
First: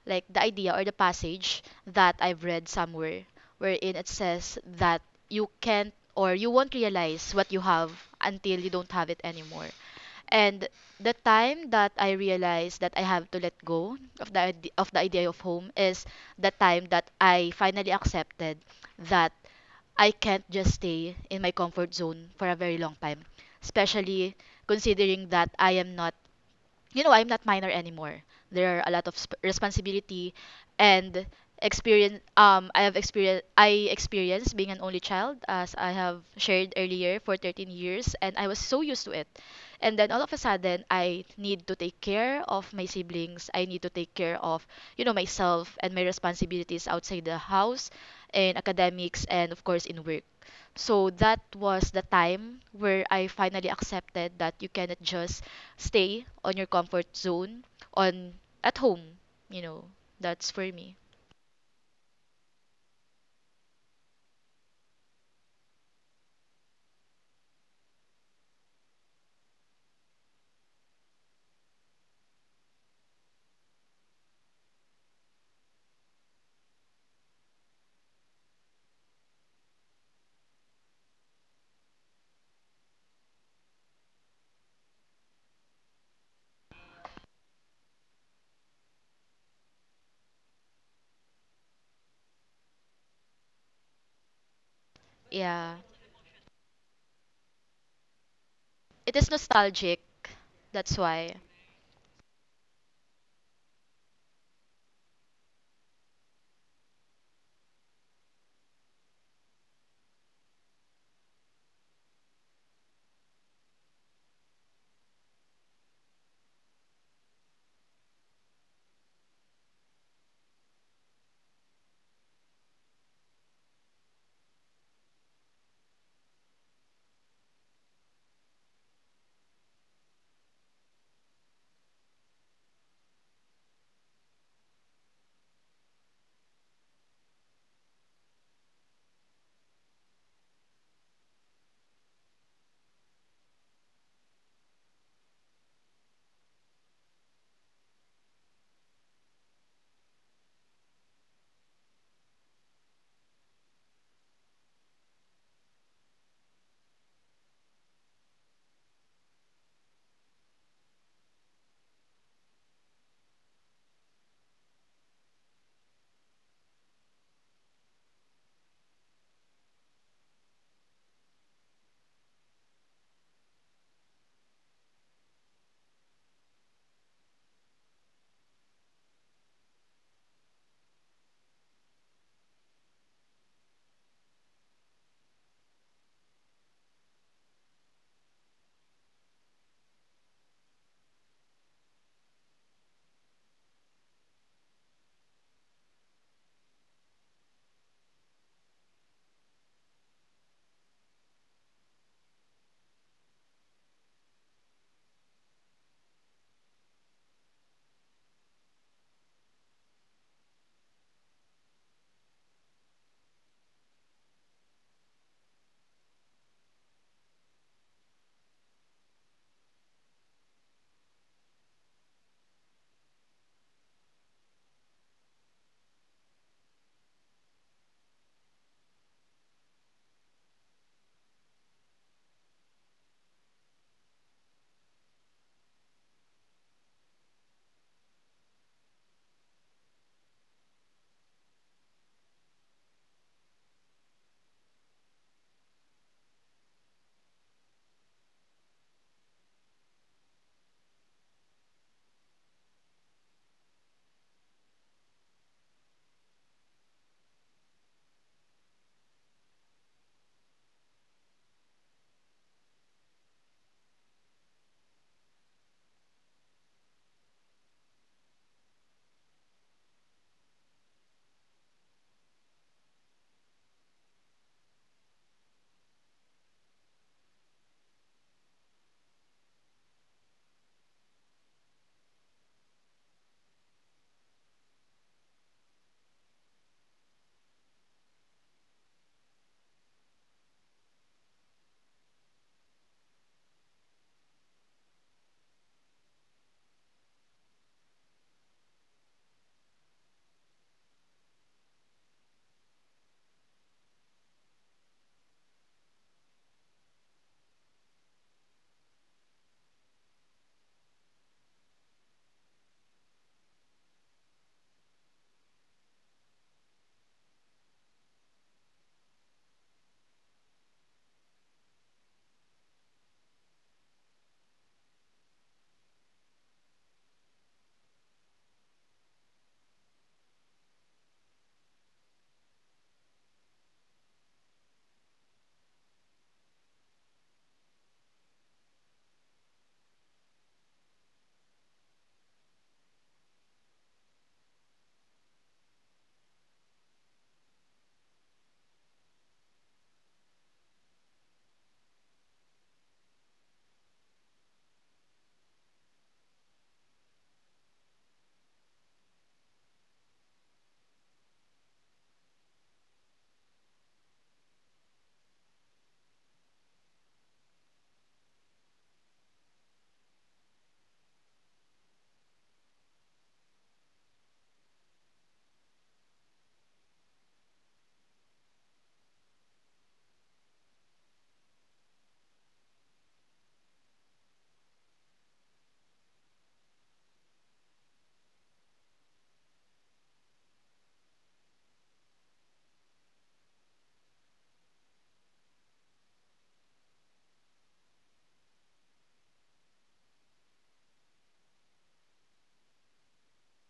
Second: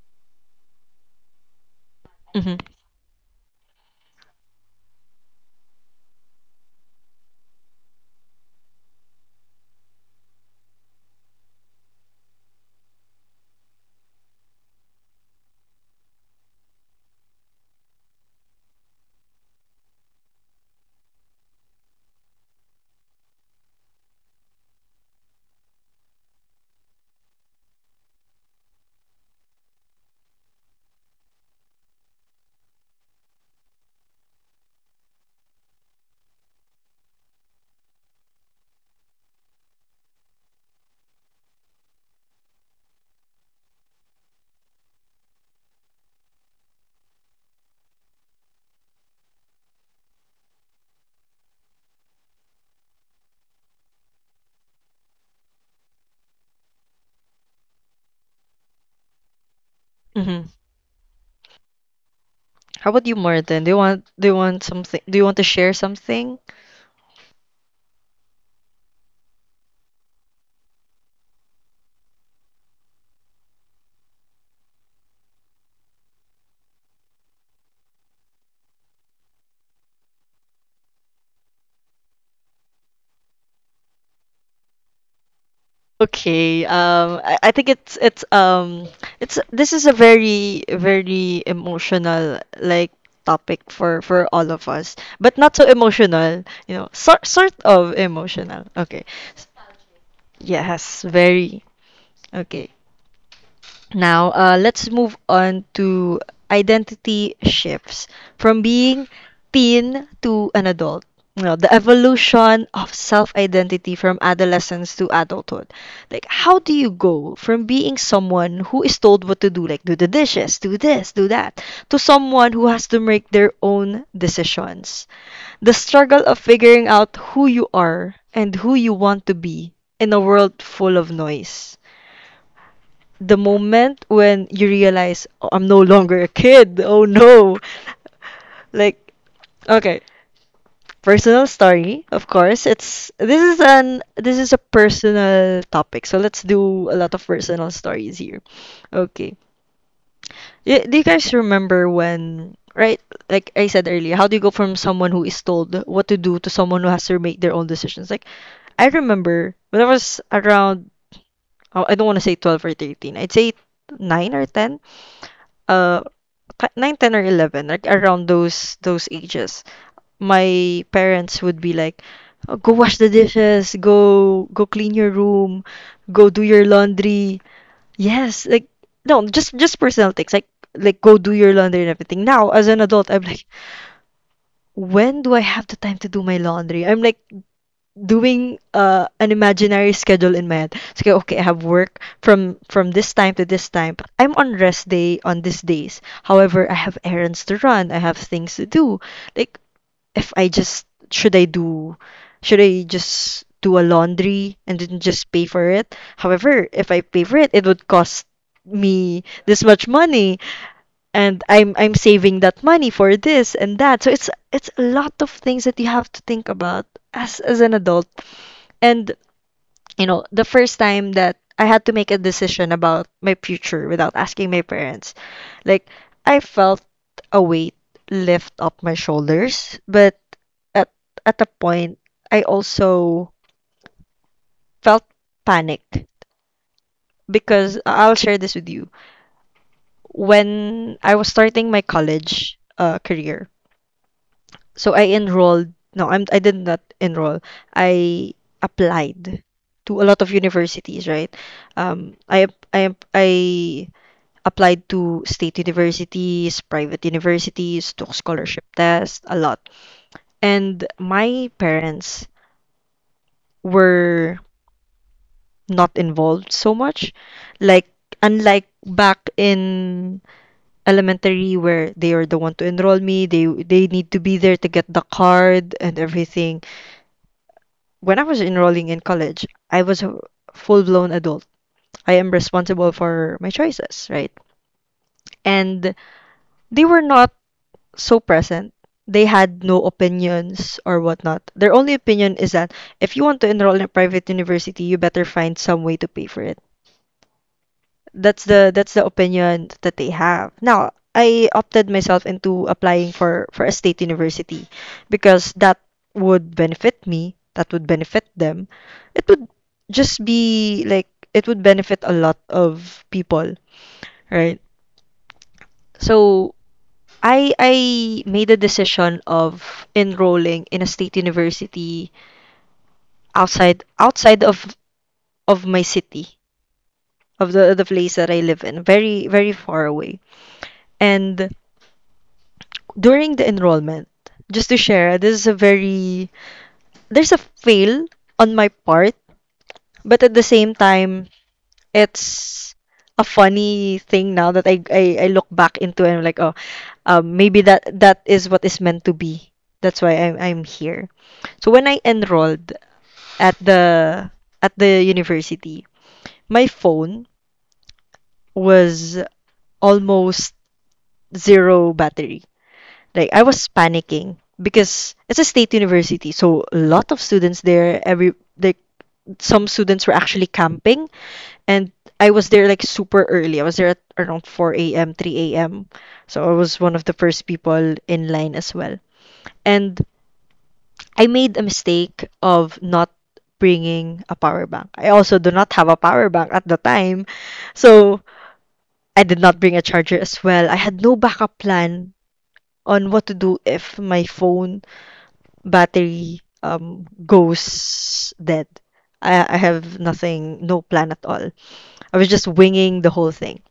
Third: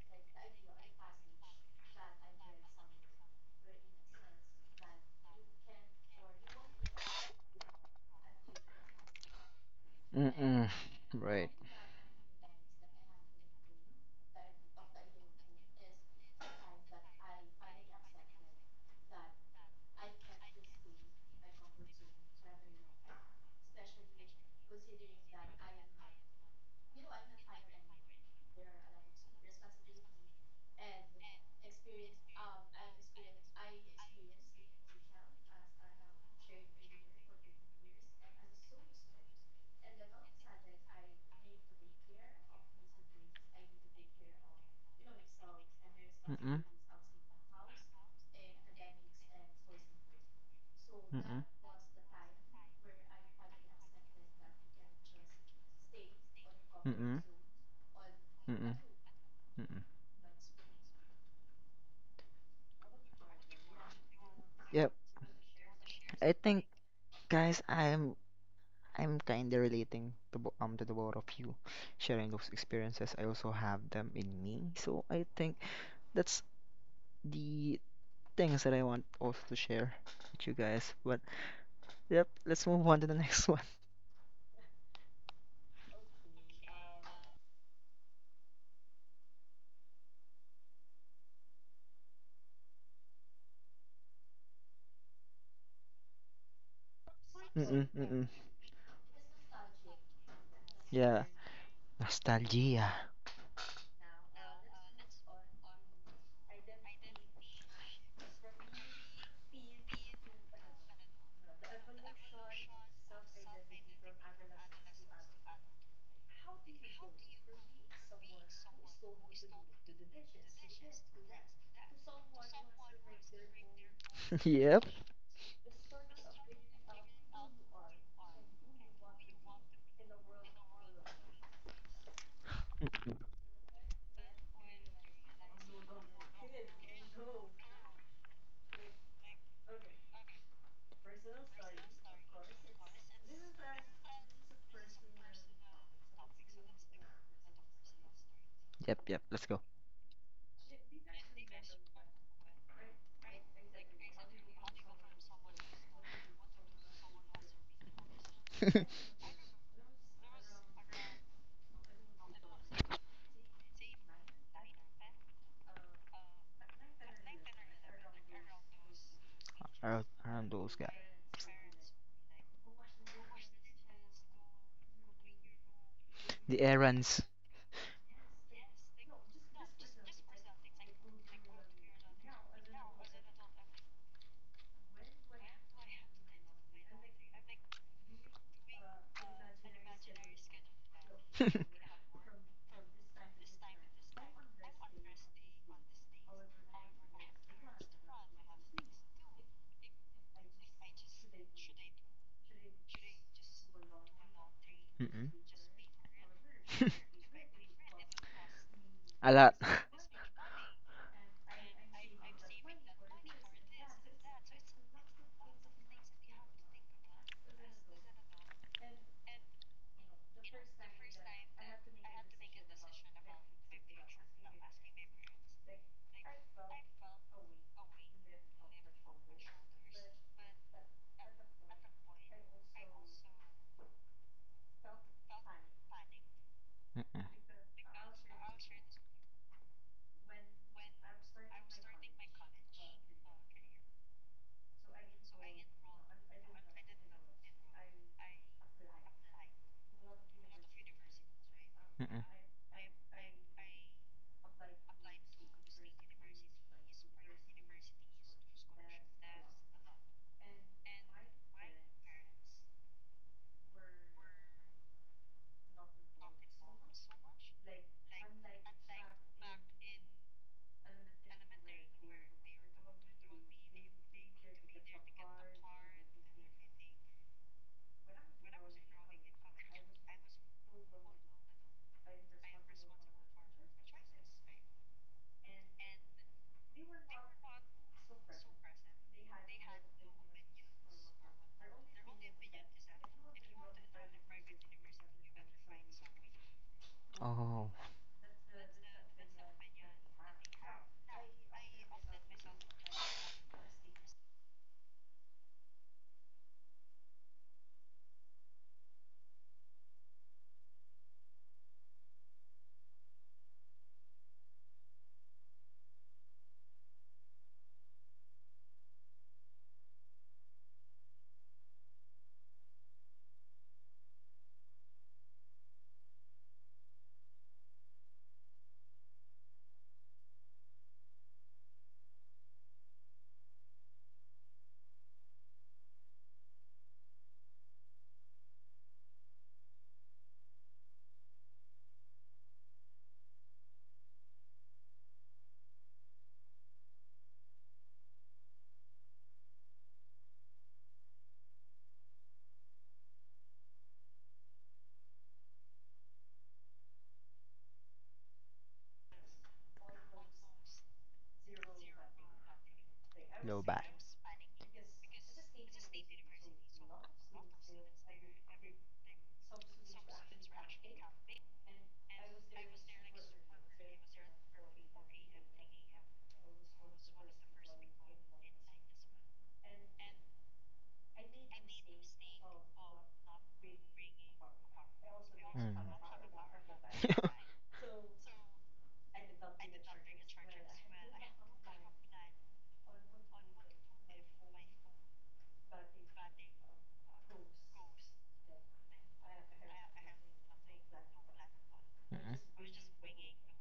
[SPEAKER 3] like the idea, or the passage that I've
[SPEAKER 1] Mhm.
[SPEAKER 3] read somewhere, wherein it says that you can't, or you won't, realize what you have until you don't have it anymore.
[SPEAKER 2] Mm-mm.
[SPEAKER 3] And the
[SPEAKER 2] Right.
[SPEAKER 3] time that I realized that I have to let go of the idea of home is the time that I finally accepted that I can't just stay in my comfort zone for a very long time, especially considering that I am not you know, I'm not minor anymore. There are a lot of responsibility and experience. I have experience. I experienced being an only child, as I have shared earlier, for 13 years, and I was so used to it. And then all of a sudden, I need to take care of my siblings. I need to take care of, myself and my
[SPEAKER 2] Mm-mm.
[SPEAKER 3] responsibilities outside the house, in academics, and of course in work. So that
[SPEAKER 2] Mm-mm.
[SPEAKER 3] was the time where I finally accepted that you cannot just stay on your comfort
[SPEAKER 2] Mm-mm.
[SPEAKER 3] zone, on at
[SPEAKER 2] Mm-mm.
[SPEAKER 3] home, you
[SPEAKER 2] Mm-mm.
[SPEAKER 3] know.
[SPEAKER 1] Mhm.
[SPEAKER 3] That's for me.
[SPEAKER 1] How about you, Martin? Do you want
[SPEAKER 2] Yep.
[SPEAKER 1] something? Do you want to share
[SPEAKER 2] I
[SPEAKER 1] something?
[SPEAKER 2] think, guys, I'm kind of relating to the both of you, sharing those experiences. I also have them in me, so I think that's the things that I want also to share with you guys. What Yep, let's move on to the <laughs> next one.
[SPEAKER 1] Okay. I think it's, this is a very very emotional, like, topic for all of us, but not so
[SPEAKER 3] Yeah.
[SPEAKER 1] emotional. Sort
[SPEAKER 2] Mm-mm,
[SPEAKER 1] of
[SPEAKER 2] mm-mm.
[SPEAKER 1] emotional. Okay.
[SPEAKER 3] It is nostalgic. That's
[SPEAKER 1] Yes,
[SPEAKER 2] Yeah.
[SPEAKER 3] why.
[SPEAKER 1] very. Okay.
[SPEAKER 2] Nostalgia.
[SPEAKER 1] Now, let's move on to identity shifts from being teen to an adult. The evolution of self-identity from adolescence to adulthood. Like, how do you go from being someone who is told what to do, like do the dishes, do this, do that, to someone who has to make their own
[SPEAKER 2] <laughs> Yep.
[SPEAKER 1] decisions? The struggle of figuring out who you are and who you want to be in a world full of noise, the moment when you realize, "Oh, I'm no longer a kid. Oh no." Like, okay, personal story. Of course, it's this is an this is a personal topic. So let's do a lot of personal stories here.
[SPEAKER 2] Yep, yep,
[SPEAKER 1] Okay.
[SPEAKER 2] let's go.
[SPEAKER 1] Do you guys remember, when, right, like I said earlier, how do you go from someone who is told what to do to someone who has to make their own decisions? Like, I
[SPEAKER 2] <laughs>
[SPEAKER 1] remember when I was around, oh, I don't want to say 12 or 13. I'd say 9 or 10, uh 9, 10, or 11, like around those ages,
[SPEAKER 2] Around those
[SPEAKER 1] my parents
[SPEAKER 2] guys.
[SPEAKER 1] would be like, "Oh, go wash the dishes, go clean your room, go do your
[SPEAKER 2] The errands.
[SPEAKER 1] laundry." Yes, like, no, just personal things, like go do your laundry and everything. Now, as an adult, I'm like, "When do I have the time to do my laundry?" I'm like doing an imaginary schedule in my head. It's like, okay, I have work
[SPEAKER 2] <laughs>
[SPEAKER 1] from this time to this time, but I'm on rest day on these days. However, I have errands to run. I have things to do. Like, if I just, should I do, should I just do a laundry and then just
[SPEAKER 2] Mm-mm.
[SPEAKER 1] pay for it? However, if I pay for it,
[SPEAKER 2] <laughs>
[SPEAKER 1] it would cost me
[SPEAKER 2] A
[SPEAKER 1] this
[SPEAKER 2] lot. <laughs>
[SPEAKER 1] much money, and I'm saving that money for this and that. So it's a lot of things that you have to think about as an adult. And, the first time that I had to make a decision about my future without asking my parents, like, I felt a weight lift up my shoulders, but at at a point, I also felt panic
[SPEAKER 2] Mm-mm,
[SPEAKER 1] because I'll share this with you. When I was starting my college career, so I enrolled. No, I did not enroll. I applied to a lot of universities, right? Um,
[SPEAKER 2] mm-mm.
[SPEAKER 1] I ap- I ap- I applied to state universities, private universities, took scholarship tests, a lot. And my parents were not involved so much. Like, unlike back in elementary where they are the one to enroll me, they need to be there to get the card and everything. When I was enrolling in college, I was a full blown adult. I am responsible for my choices, right? And they were not so present. They had no opinions or whatnot. Their only opinion is that if you want to enroll in a private university, you better find some way to pay for it.
[SPEAKER 2] Oh,
[SPEAKER 1] That's the opinion that they have. Now, I opted myself into applying for a state university because that would benefit me, that would benefit them. It would just be like, it would benefit a lot of people, right? So I made a decision of enrolling in a state university outside of my city, of the place that I live in, very very far away. And during the enrollment, just to share, this is a very there's a fail on my part, but at the same time, it's a funny thing now that I look back into, and I'm like, oh, maybe that is what is meant to be. That's why I'm here. So when I enrolled at the at the university, my phone was almost zero battery. Like, I was
[SPEAKER 2] low back.
[SPEAKER 1] panicking because it's a state university, so a lot of students there. Every like some students were actually camping, and I was there like super early. I was there at around 4 a.m., 3 a.m. So I was one of the first people in line as well. And I made a mistake of not bringing a power bank. I also do
[SPEAKER 2] <laughs>
[SPEAKER 1] not
[SPEAKER 2] Mm.
[SPEAKER 1] have a power bank at the time.
[SPEAKER 2] <laughs>
[SPEAKER 1] So I did not bring a charger as well. I had no backup plan on what to do if my phone battery goes dead. I have nothing, no plan at all. I was just
[SPEAKER 2] Mm.
[SPEAKER 1] winging the whole thing,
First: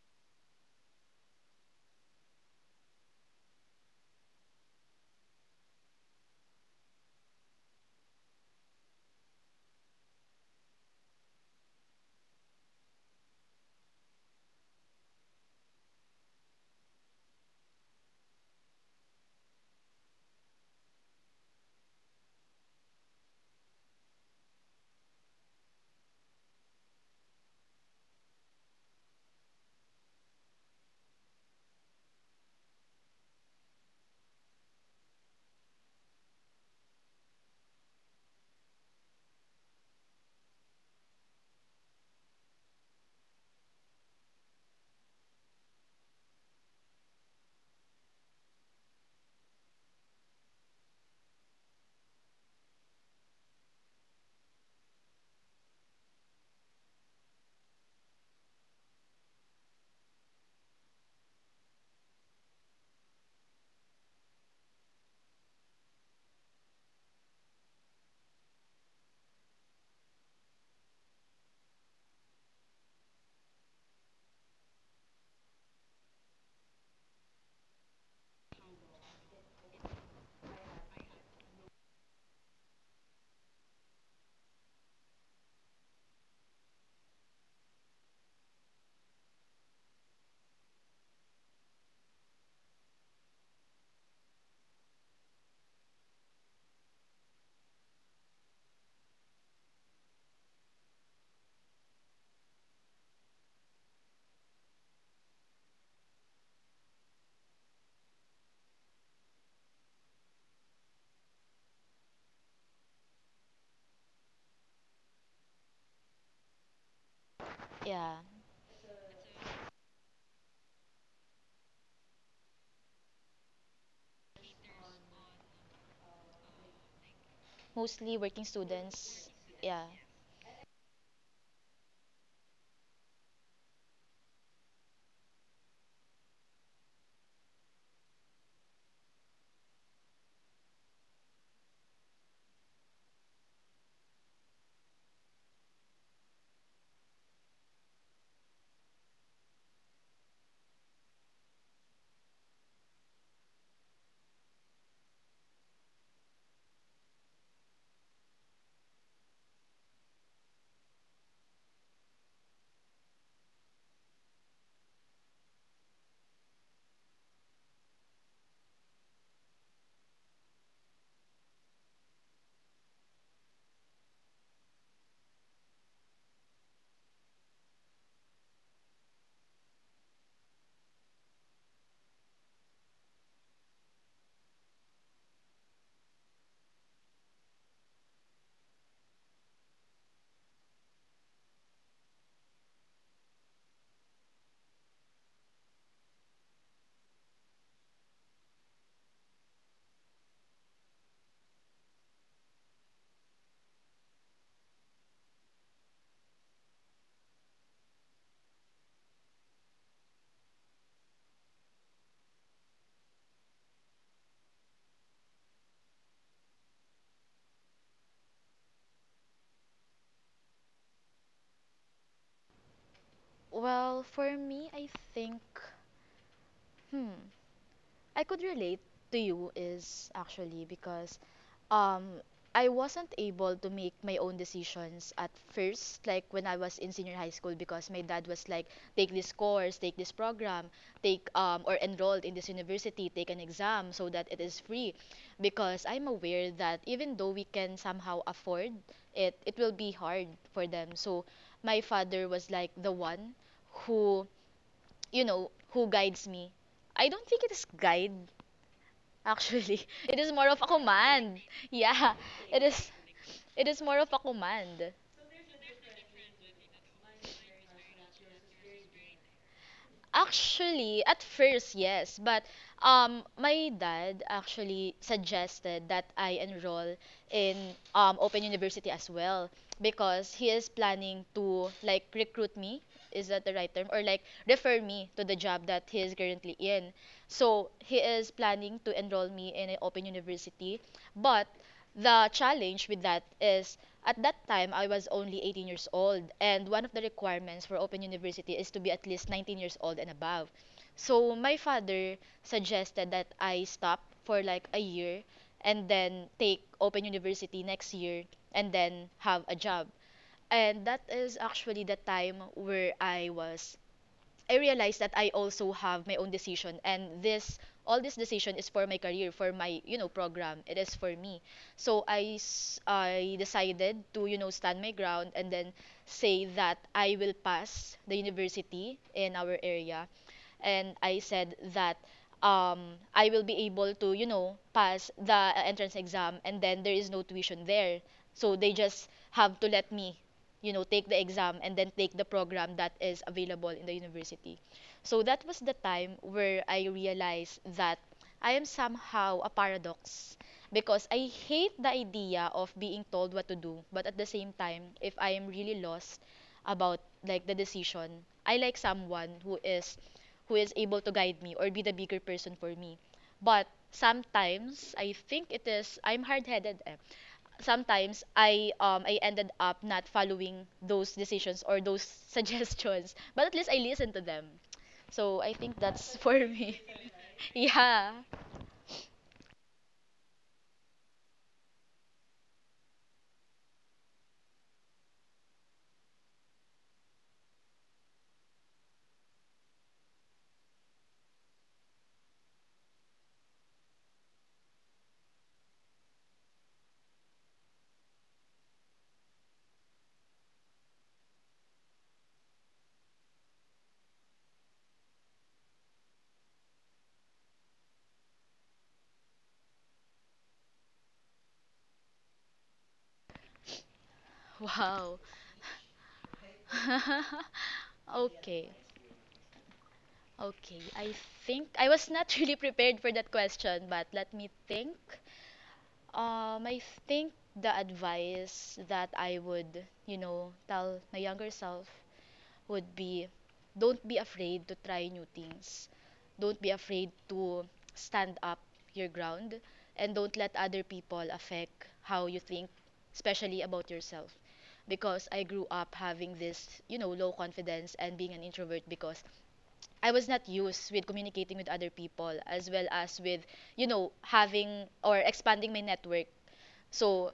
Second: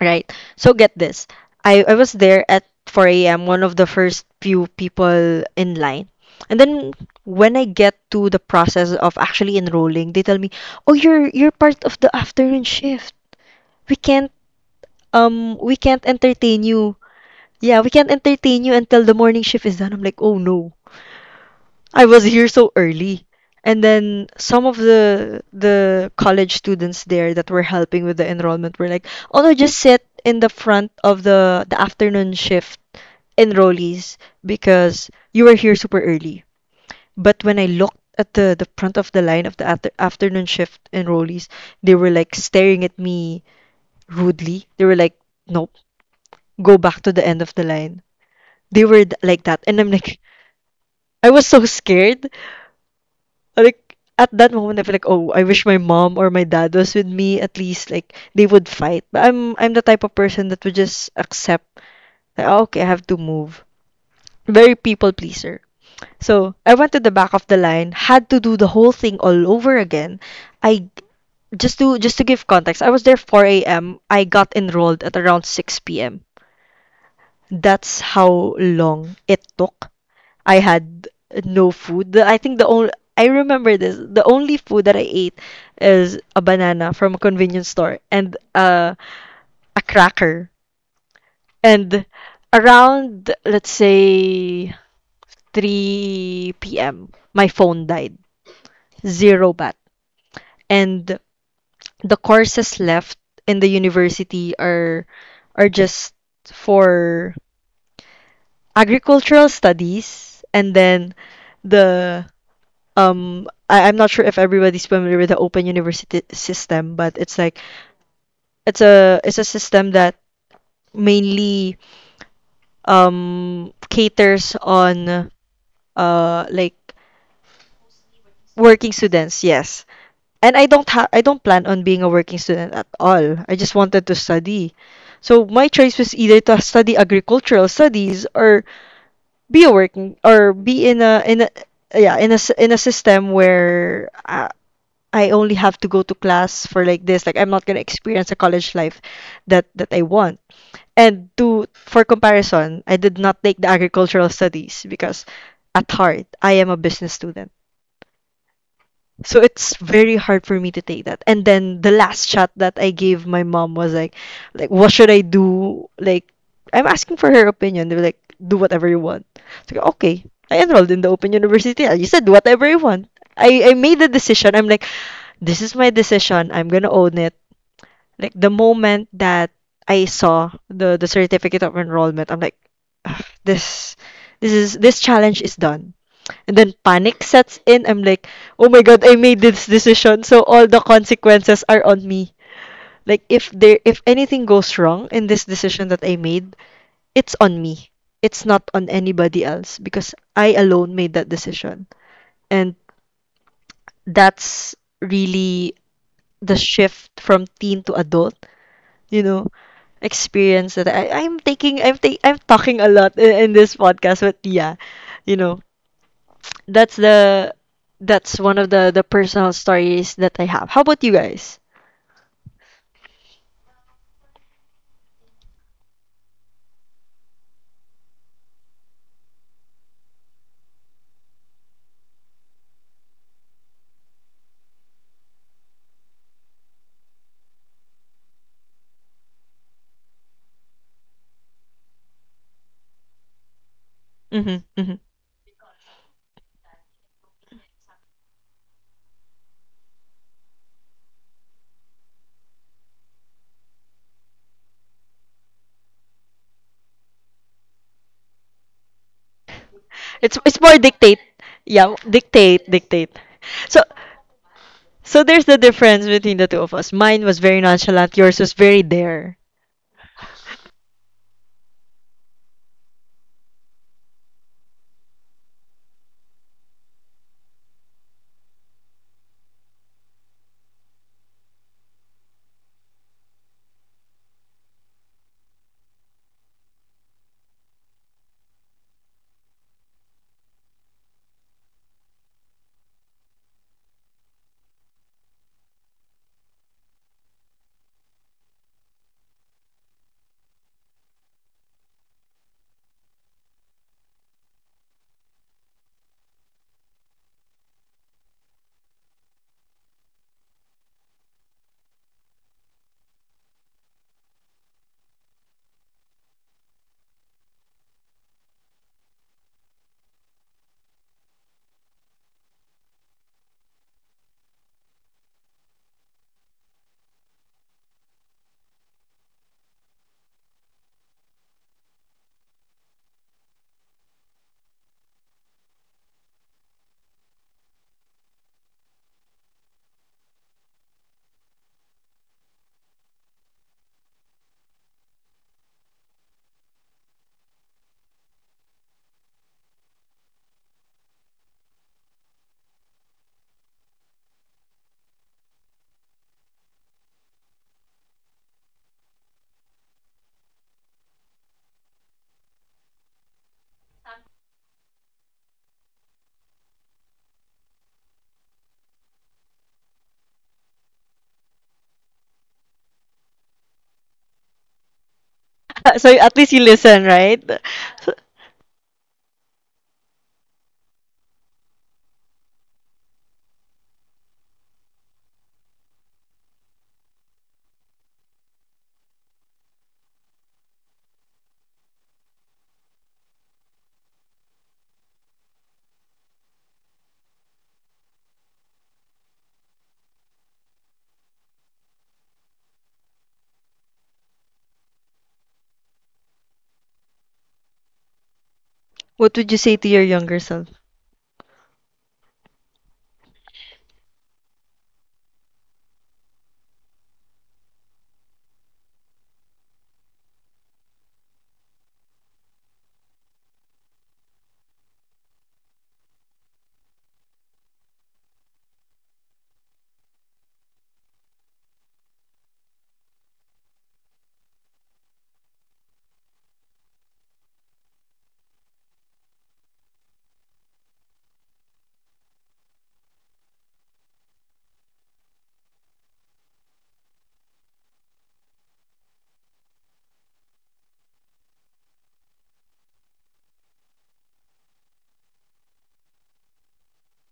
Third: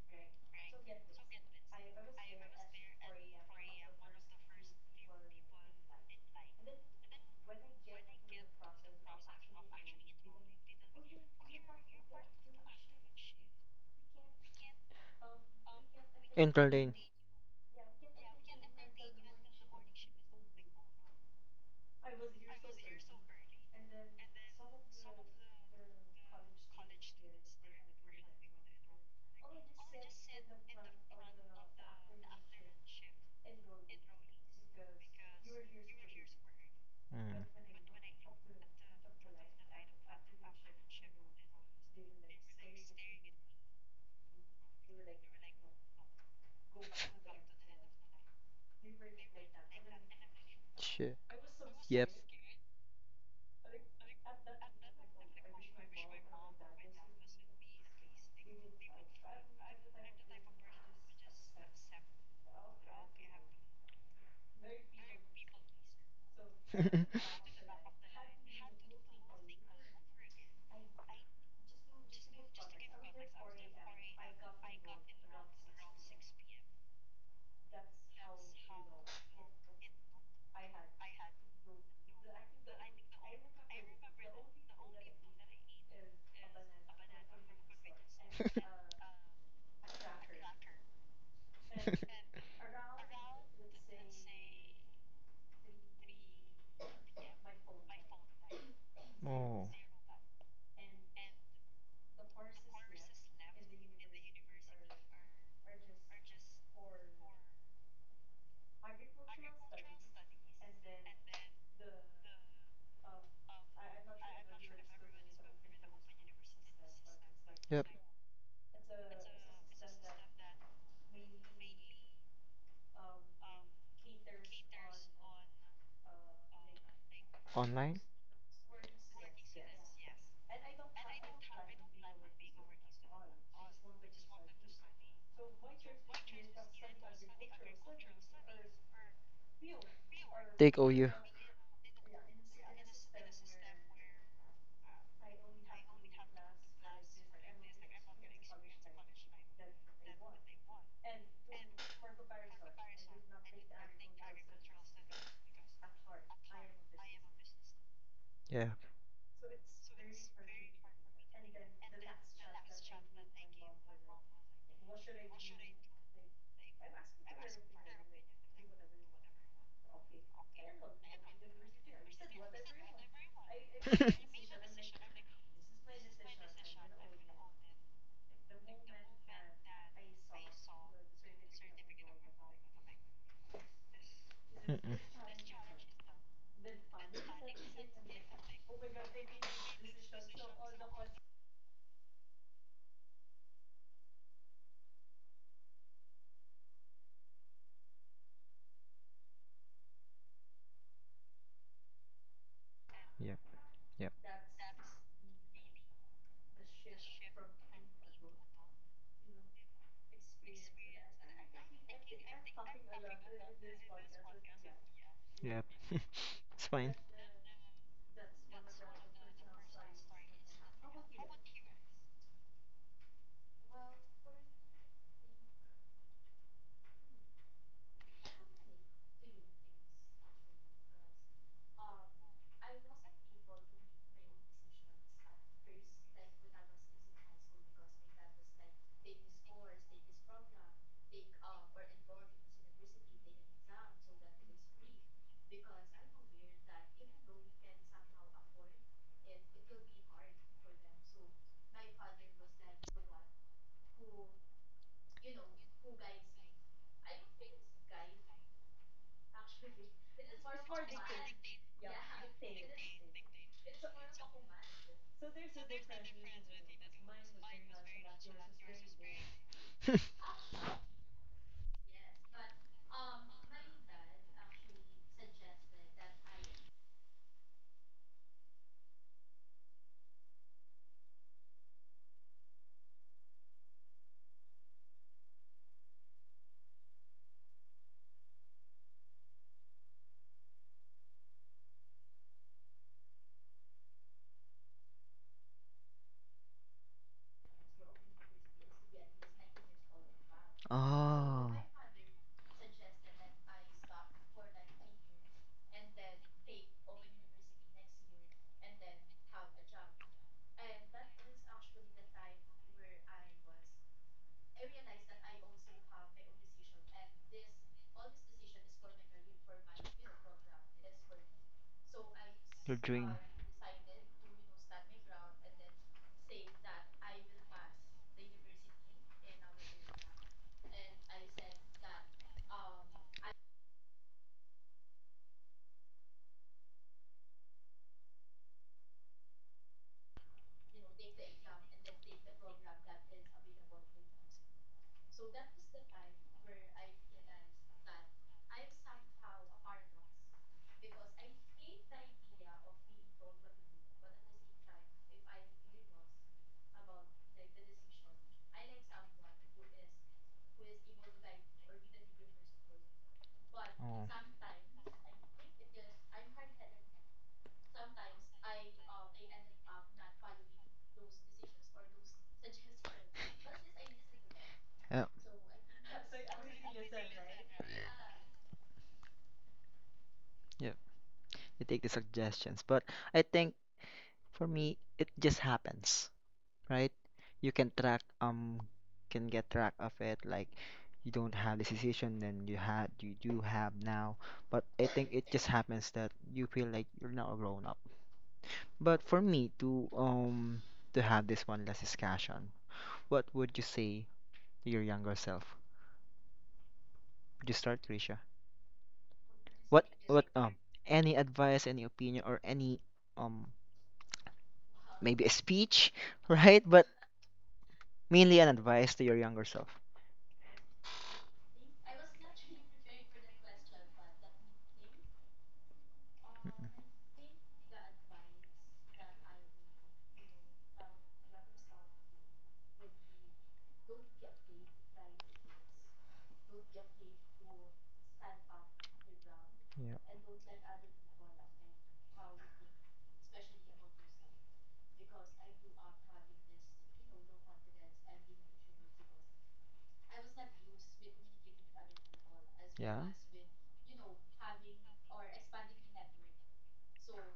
[SPEAKER 1] right? So get this. I was there at 4 a.m., one of the first few people in line. And then when I get to the process of actually enrolling, they tell me, "Oh, you're part of the afternoon shift. We can't we can't entertain you.
[SPEAKER 2] Entertain.
[SPEAKER 1] Yeah, we can't entertain you until the morning shift is done." I'm like, "Oh no." I was here so early. And then some of the college students there that were helping with the enrollment were like, "Oh no, just sit in the front of the afternoon shift enrollees because you were here super early." But when
[SPEAKER 2] Mm.
[SPEAKER 1] I looked at the front of the line of the afternoon shift enrollees, they were like staring at me rudely. They were like, "Nope, go back to the end of the line." They were like that, and I'm like,
[SPEAKER 2] Shit.
[SPEAKER 1] <laughs> I was so
[SPEAKER 2] Yep.
[SPEAKER 1] scared. Like, at that moment I feel like, oh, I wish my mom or my dad was with me, at least, like, they would fight. But I'm the type of person that would just accept, like, "Oh, okay, I have to move." Very people pleaser. So I went to the back of
[SPEAKER 2] <laughs>
[SPEAKER 1] the line, had to do the whole thing all over again. I just to give context, I was there 4 a M. I got enrolled at around 6 p.m. That's how long it took. I had no food. I think the only, I remember this, the only food that I ate is a banana from a convenience store and a cracker. And around, let's say, 3 p.m., my phone died. Zero
[SPEAKER 2] Oh.
[SPEAKER 1] bat. And the courses left in the university are just for agricultural studies, and then the I'm not sure if everybody's familiar with the open university system, but it's like
[SPEAKER 2] Yep.
[SPEAKER 3] Yeah.
[SPEAKER 1] it's a it's a system that mainly caters on like
[SPEAKER 2] Online?
[SPEAKER 3] Mostly working
[SPEAKER 1] working
[SPEAKER 3] students.
[SPEAKER 1] students,
[SPEAKER 3] Yeah.
[SPEAKER 1] yes. And I don't plan on being a working student at all. I just wanted to study. So my choice was either to study agricultural studies, or be a working, or
[SPEAKER 2] Take
[SPEAKER 1] be
[SPEAKER 2] all you.
[SPEAKER 1] in a yeah in a s- in a system where I only have to go to class for like this. Like, I'm not gonna experience a college life that I want. And to for comparison, I did not take the agricultural studies because at heart I am a business student.
[SPEAKER 2] Yeah.
[SPEAKER 1] So it's very hard for me to take that. And then the last shot that I gave my mom was like, what should I do? Like, I'm asking for her opinion. They were like, do whatever you want. So okay. I enrolled in the Open University. I just said whatever I want. I made the decision. I'm
[SPEAKER 2] <laughs>
[SPEAKER 1] like this is my decision. I'm gonna own it. Like the moment that I saw the certificate of enrollment, I'm like, "Ugh, this is
[SPEAKER 2] Mm-mm.
[SPEAKER 1] this challenge is done. And then panic sets in. I'm like, oh my god, I made this decision, so all the consequences are on me. Like if anything goes wrong in this decision that I made, it's on me. It's not on anybody else because I alone made that decision. And
[SPEAKER 2] Yep, yep,
[SPEAKER 1] that's really the shift from teen to adult you know experience that I, I'm taking I'm ta- I'm talking a lot in this podcast but yeah you know
[SPEAKER 2] yep. <laughs> It's fine.
[SPEAKER 1] that's the that's one of the personal stories that I have. How about you guys?
[SPEAKER 3] Well, for me, I think, hmm I could relate to you, is actually because um I wasn't able to make my own decisions at first, like when I was in senior high school, because my dad was like, take this course, take this program, take or enrolled in this university, take an exam so that it is
[SPEAKER 1] Mm-hmm,
[SPEAKER 3] free.
[SPEAKER 1] mm-hmm.
[SPEAKER 3] Because I'm aware that even though we can somehow afford it, it will be hard for them. So my father was like the one who, who guides me. I don't think it is guide. Actually, <laughs> it is
[SPEAKER 1] it's
[SPEAKER 3] more
[SPEAKER 1] it's
[SPEAKER 3] of a
[SPEAKER 1] more dictate,
[SPEAKER 3] command.
[SPEAKER 1] yeah,
[SPEAKER 3] Yeah, it
[SPEAKER 1] dictate
[SPEAKER 3] is.
[SPEAKER 1] dictate.
[SPEAKER 3] It
[SPEAKER 1] so
[SPEAKER 3] is more of a command.
[SPEAKER 1] so there's the difference between the two of us. Mine was very nonchalant, yours was very there.
[SPEAKER 2] <laughs>
[SPEAKER 3] Actually, at first, yes, but my dad actually suggested that I enroll in Open University as well, because he is planning to like recruit me. Is that the right term? Or like refer me to the job that he is currently in. So he is planning to enroll me in an Open University, but the challenge with that is, at that time, I was only 18 years old, and one of the requirements for Open University is to be at least 19 years old and above. So
[SPEAKER 2] Oh,
[SPEAKER 3] my father suggested that I stop for like a year, and then take Open University next year, and then have a job. And that is actually the time where I realized that I also have my own decision, and this all this decision is for my career, for my program. It is for me. So
[SPEAKER 2] your dream.
[SPEAKER 3] I decided to, stand my ground, and then say that I will pass the university in our area. And I said that, I will be able to, pass the entrance exam, and then there is no tuition there. So they just have to let me, take the exam, and then take the program that is available in the university. So that was the time where I realized that I am somehow a paradox, because I hate the idea of being told what to do, but at the same time, if I am really lost about like the decision, I like someone who is able to guide me or be the bigger person for me. But
[SPEAKER 2] Oh.
[SPEAKER 3] sometimes I think it is I'm hard-headed. Sometimes I ended up not following those decisions or those <laughs> suggestions, but at least I listened to them.
[SPEAKER 2] <laughs> Yeah,
[SPEAKER 3] So I think
[SPEAKER 1] <laughs> So
[SPEAKER 3] that's for
[SPEAKER 1] at least you
[SPEAKER 3] me.
[SPEAKER 1] listen, right?
[SPEAKER 3] <laughs> Yeah.
[SPEAKER 2] yeah. You take the suggestions, but I think for me, it just happens, right? You can track can get track of it, like you don't have this decision then you do have now, but I think it just happens that you feel like you're not a grown up. But for me to have this one last discussion, what would you say to your younger self? Would you start, Trisha?
[SPEAKER 1] What would you say to your
[SPEAKER 2] What
[SPEAKER 1] younger self?
[SPEAKER 2] any advice, any opinion, or any um
[SPEAKER 3] Wow.
[SPEAKER 2] maybe a speech, <laughs> right? But
[SPEAKER 3] <laughs>
[SPEAKER 2] mainly an
[SPEAKER 3] Okay.
[SPEAKER 2] advice to your younger self.
[SPEAKER 3] Okay. I think I was not <laughs> really prepared for that question, but let me think.
[SPEAKER 2] Mm.
[SPEAKER 3] I think the advice that I would, tell my younger self would be, don't be afraid to try new things. Don't be afraid to stand up your ground, and don't let other people affect how you think, especially about yourself. Because I grew up having this, low confidence and being an introvert, because I was not used with communicating with other people, as well
[SPEAKER 2] Yeah.
[SPEAKER 3] as with, having or expanding my network. So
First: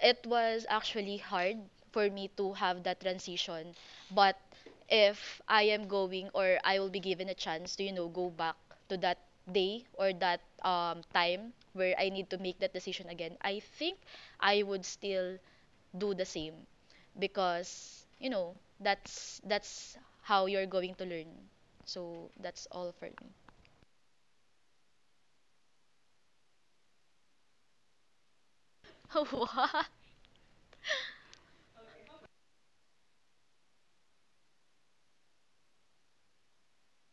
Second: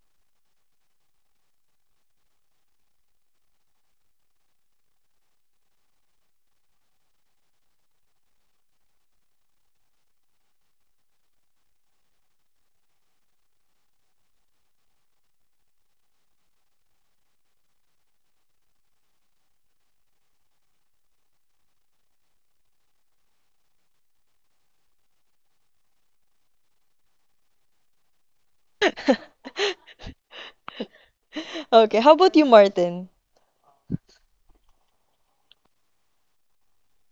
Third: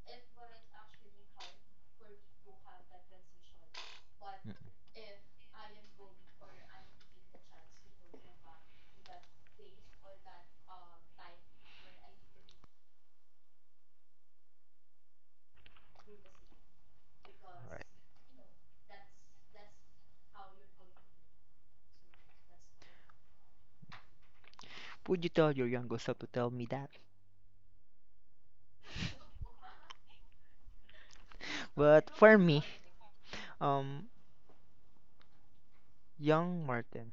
[SPEAKER 3] it was actually hard for me to have that transition. But
[SPEAKER 2] Mm.
[SPEAKER 3] if I am going, or I will be given a chance to, go back to that day, or that time where I need to make that decision again, I think I would still do the same,
[SPEAKER 2] Right.
[SPEAKER 3] because, that's how you're going to learn. So that's all for me.
[SPEAKER 2] Would you tell your younger self to tell me that?
[SPEAKER 1] <laughs>
[SPEAKER 3] <laughs>
[SPEAKER 1] Okay,
[SPEAKER 2] But
[SPEAKER 1] how about
[SPEAKER 2] for
[SPEAKER 1] you,
[SPEAKER 2] me,
[SPEAKER 1] Martin?
[SPEAKER 2] um, young Martin,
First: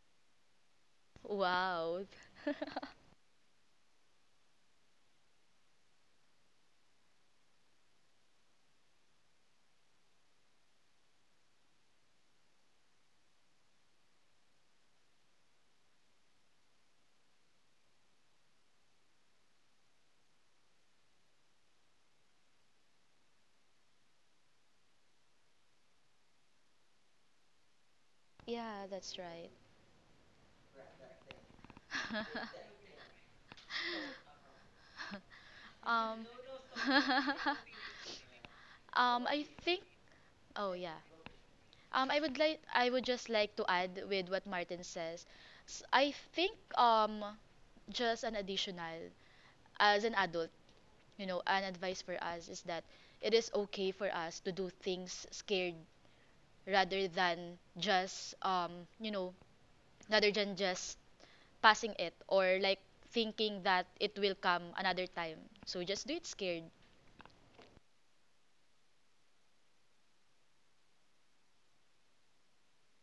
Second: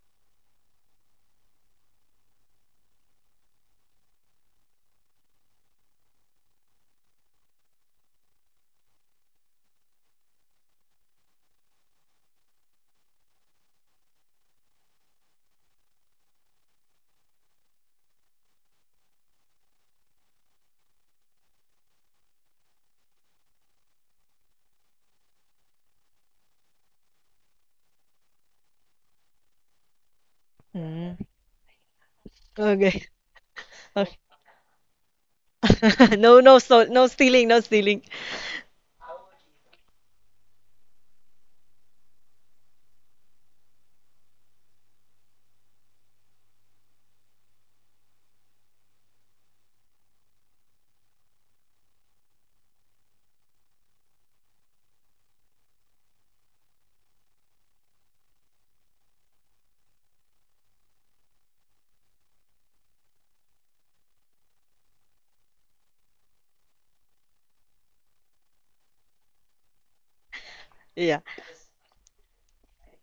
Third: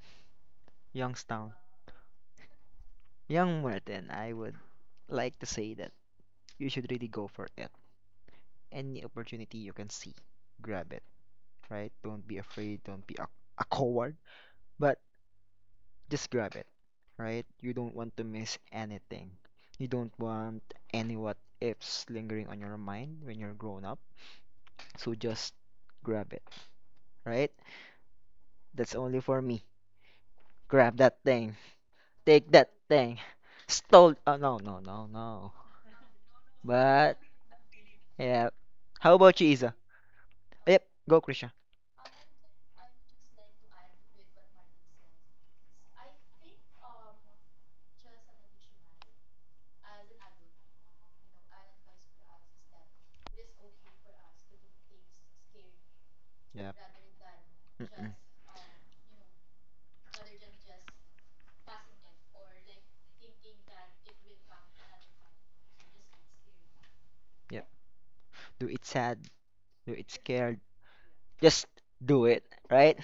[SPEAKER 3] What?
[SPEAKER 2] Youngstown,
[SPEAKER 3] Wow. <laughs>
[SPEAKER 2] young Martin, I would like to say that you should really go for it. Any opportunity you can see, grab it. Right? Don't be afraid. Don't be a coward. But just grab it, right? You don't want to miss anything. You don't want any what ifs lingering on your mind when you're grown up. So just grab it, right?
[SPEAKER 3] Yeah,
[SPEAKER 2] That's
[SPEAKER 3] that's
[SPEAKER 2] only for
[SPEAKER 3] right.
[SPEAKER 2] me. Grab
[SPEAKER 1] Mm.
[SPEAKER 2] that thing. Take
[SPEAKER 3] <laughs>
[SPEAKER 2] that
[SPEAKER 1] Okay.
[SPEAKER 2] thing.
[SPEAKER 1] <laughs>
[SPEAKER 2] Stole. Oh, no, no, no, no.
[SPEAKER 1] <laughs>
[SPEAKER 3] Um,
[SPEAKER 1] No, no, so no
[SPEAKER 2] But,
[SPEAKER 1] stealing,
[SPEAKER 3] <laughs>
[SPEAKER 1] no stealing.
[SPEAKER 2] yeah. How about
[SPEAKER 3] I
[SPEAKER 2] you, Isa?
[SPEAKER 3] think. Oh
[SPEAKER 2] Yep,
[SPEAKER 3] yeah.
[SPEAKER 2] go, Krisha.
[SPEAKER 3] I would just like to add with what Martin says. S I think um, just an additional as an adult. You know, an advice for us is that it is okay for us to do things scared,
[SPEAKER 2] Yep.
[SPEAKER 3] rather than
[SPEAKER 2] Mm-mm.
[SPEAKER 3] just you know, rather than just passing it, or like thinking that it will come another time. So just do it scared. <laughs>
[SPEAKER 2] Yep. Do it sad. Do it scared.
[SPEAKER 1] Yeah.
[SPEAKER 2] Just do it, right?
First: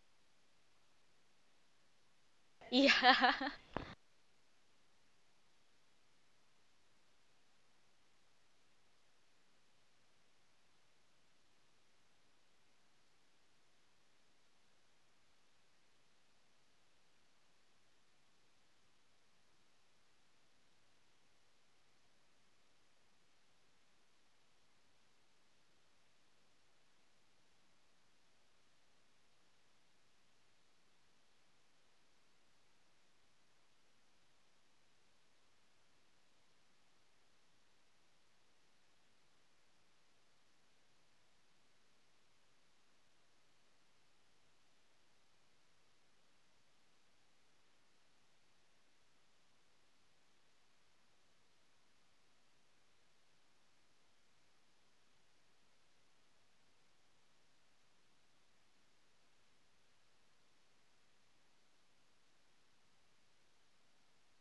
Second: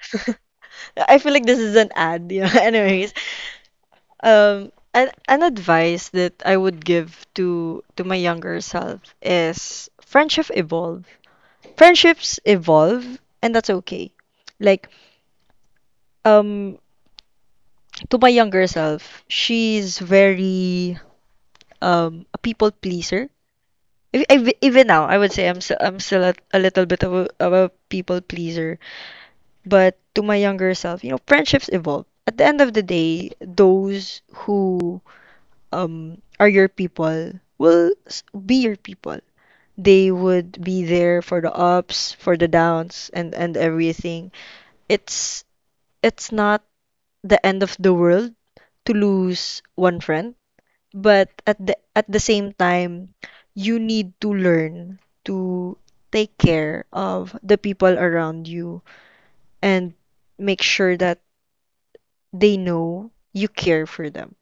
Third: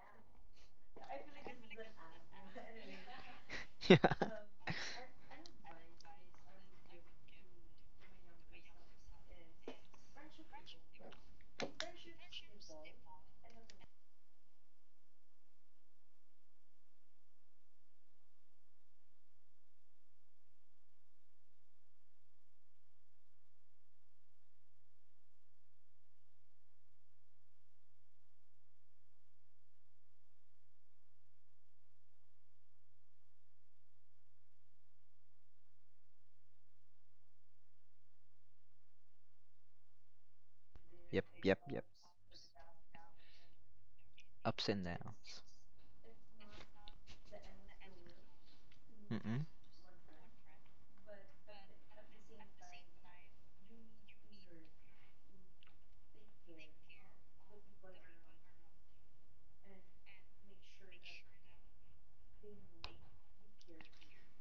[SPEAKER 1] <laughs> I feel like this is an ad. Yeah. <laughs> Anyways,
[SPEAKER 3] Yeah. <laughs>
[SPEAKER 2] <laughs> Yeah.
[SPEAKER 1] an advice that I would give to my younger self is friendship evolve. Friendships evolve, and that's okay. Like, um, to my younger self, she's very a people pleaser. Even now, I would say I'm still a little bit of of a people pleaser. But to my younger self, you know, friendships evolve. At the end of the day, those who are your people be your people. They would be there
[SPEAKER 2] Yep,
[SPEAKER 1] for the
[SPEAKER 2] yep, yep.
[SPEAKER 1] ups, for the downs, and everything.
[SPEAKER 2] Ups and downs.
[SPEAKER 1] It's it's not the end of the world to
[SPEAKER 2] Mm-mm.
[SPEAKER 1] lose one friend, but at the same time, you need to learn to take care of the people around you and make sure that they know you care for them.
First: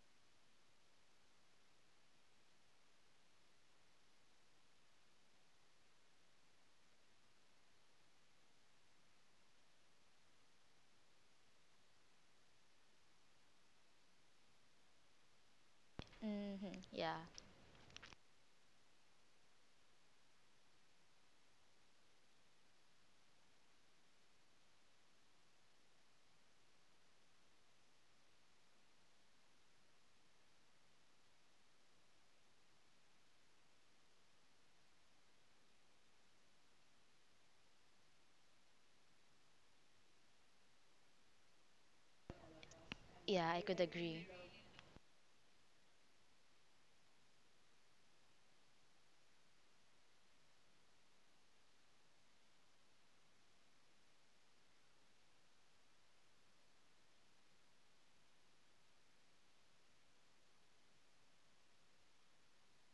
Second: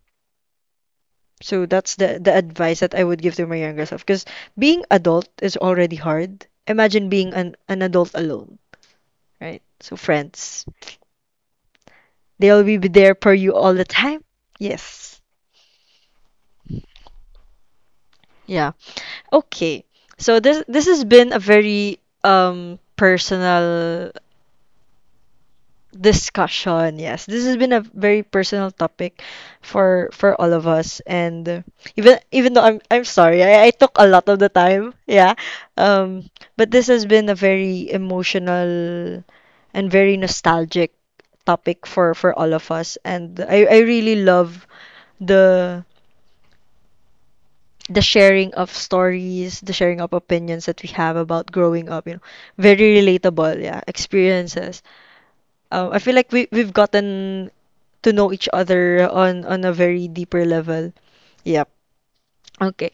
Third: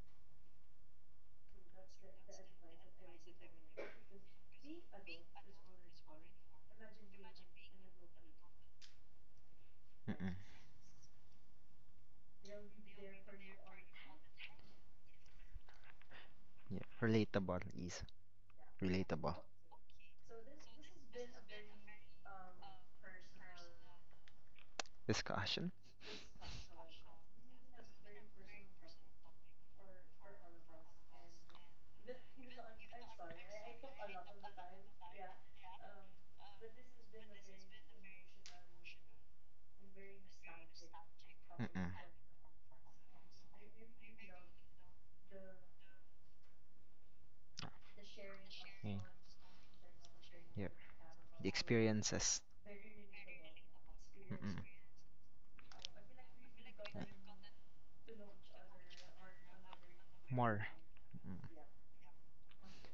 [SPEAKER 1] So that's the advice that I would give to my younger self. Because being adult is already hard. Imagine being an adult alone, right? So
[SPEAKER 2] Mm-mm.
[SPEAKER 1] friends, they'll be there for you all the time. Yes.
[SPEAKER 3] Hmm.
[SPEAKER 2] Yeah.
[SPEAKER 3] Yeah.
[SPEAKER 2] Relatable is
[SPEAKER 1] Yeah.
[SPEAKER 2] relatable.
[SPEAKER 1] Okay. So this has been a very personal
[SPEAKER 2] Discussion?
[SPEAKER 1] discussion. Yes, this has been a very personal topic for all of us, and even though I'm sorry, I took a lot of the time. Yeah, um, but this has been a very emotional and very nostalgic
[SPEAKER 2] Mm-mm.
[SPEAKER 1] topic for all of us, and
[SPEAKER 3] Yeah, I
[SPEAKER 1] I
[SPEAKER 3] could
[SPEAKER 1] really
[SPEAKER 3] agree.
[SPEAKER 1] love the the sharing of
[SPEAKER 2] Yeah.
[SPEAKER 1] stories, the sharing of opinions
[SPEAKER 2] Yep.
[SPEAKER 1] that we have
[SPEAKER 2] The
[SPEAKER 1] about growing up. You know,
[SPEAKER 2] experiences.
[SPEAKER 1] very relatable. Yeah,
[SPEAKER 2] Mm-mm.
[SPEAKER 1] experiences. I feel like we've
[SPEAKER 2] Yeah.
[SPEAKER 1] gotten to know each other on a very deeper
[SPEAKER 2] More.
[SPEAKER 1] level.
[SPEAKER 2] Mm.
[SPEAKER 1] Yep. Okay.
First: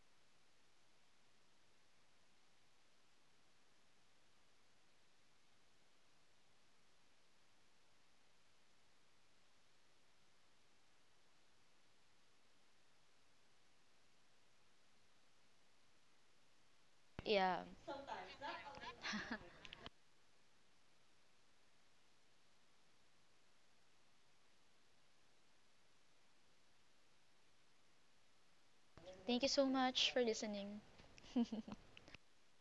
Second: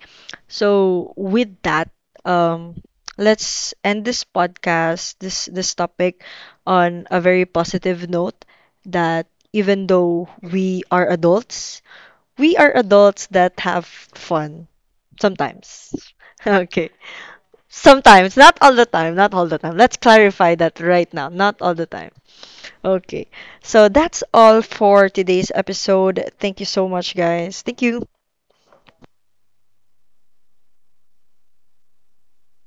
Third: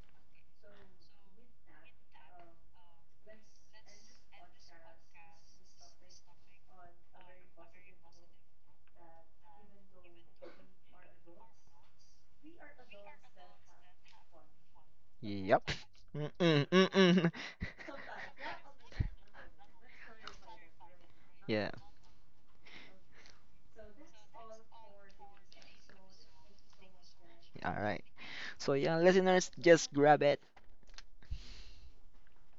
[SPEAKER 1] So with that, um, let's end this podcast, this topic on a very positive note that even though we are adults that have fun
[SPEAKER 2] Yep.
[SPEAKER 1] sometimes. <laughs>
[SPEAKER 2] <laughs> Mm-mm.
[SPEAKER 1] Okay.
[SPEAKER 2] Mm-mm.
[SPEAKER 3] Yeah.
[SPEAKER 2] <laughs>
[SPEAKER 1] Sometimes, not all the time, not all
[SPEAKER 3] <laughs>
[SPEAKER 1] the time. Let's clarify that right now. Not
[SPEAKER 2] Yeah.
[SPEAKER 1] all the time. Okay. So that's all for today's episode. Thank you so much, guys.
[SPEAKER 2] All
[SPEAKER 1] Thank
[SPEAKER 2] right.
[SPEAKER 1] you.
[SPEAKER 2] So yeah,
[SPEAKER 3] Thank you
[SPEAKER 2] listeners,
[SPEAKER 3] so
[SPEAKER 2] just
[SPEAKER 3] much
[SPEAKER 2] grab
[SPEAKER 3] for
[SPEAKER 2] it,
[SPEAKER 3] listening. <laughs>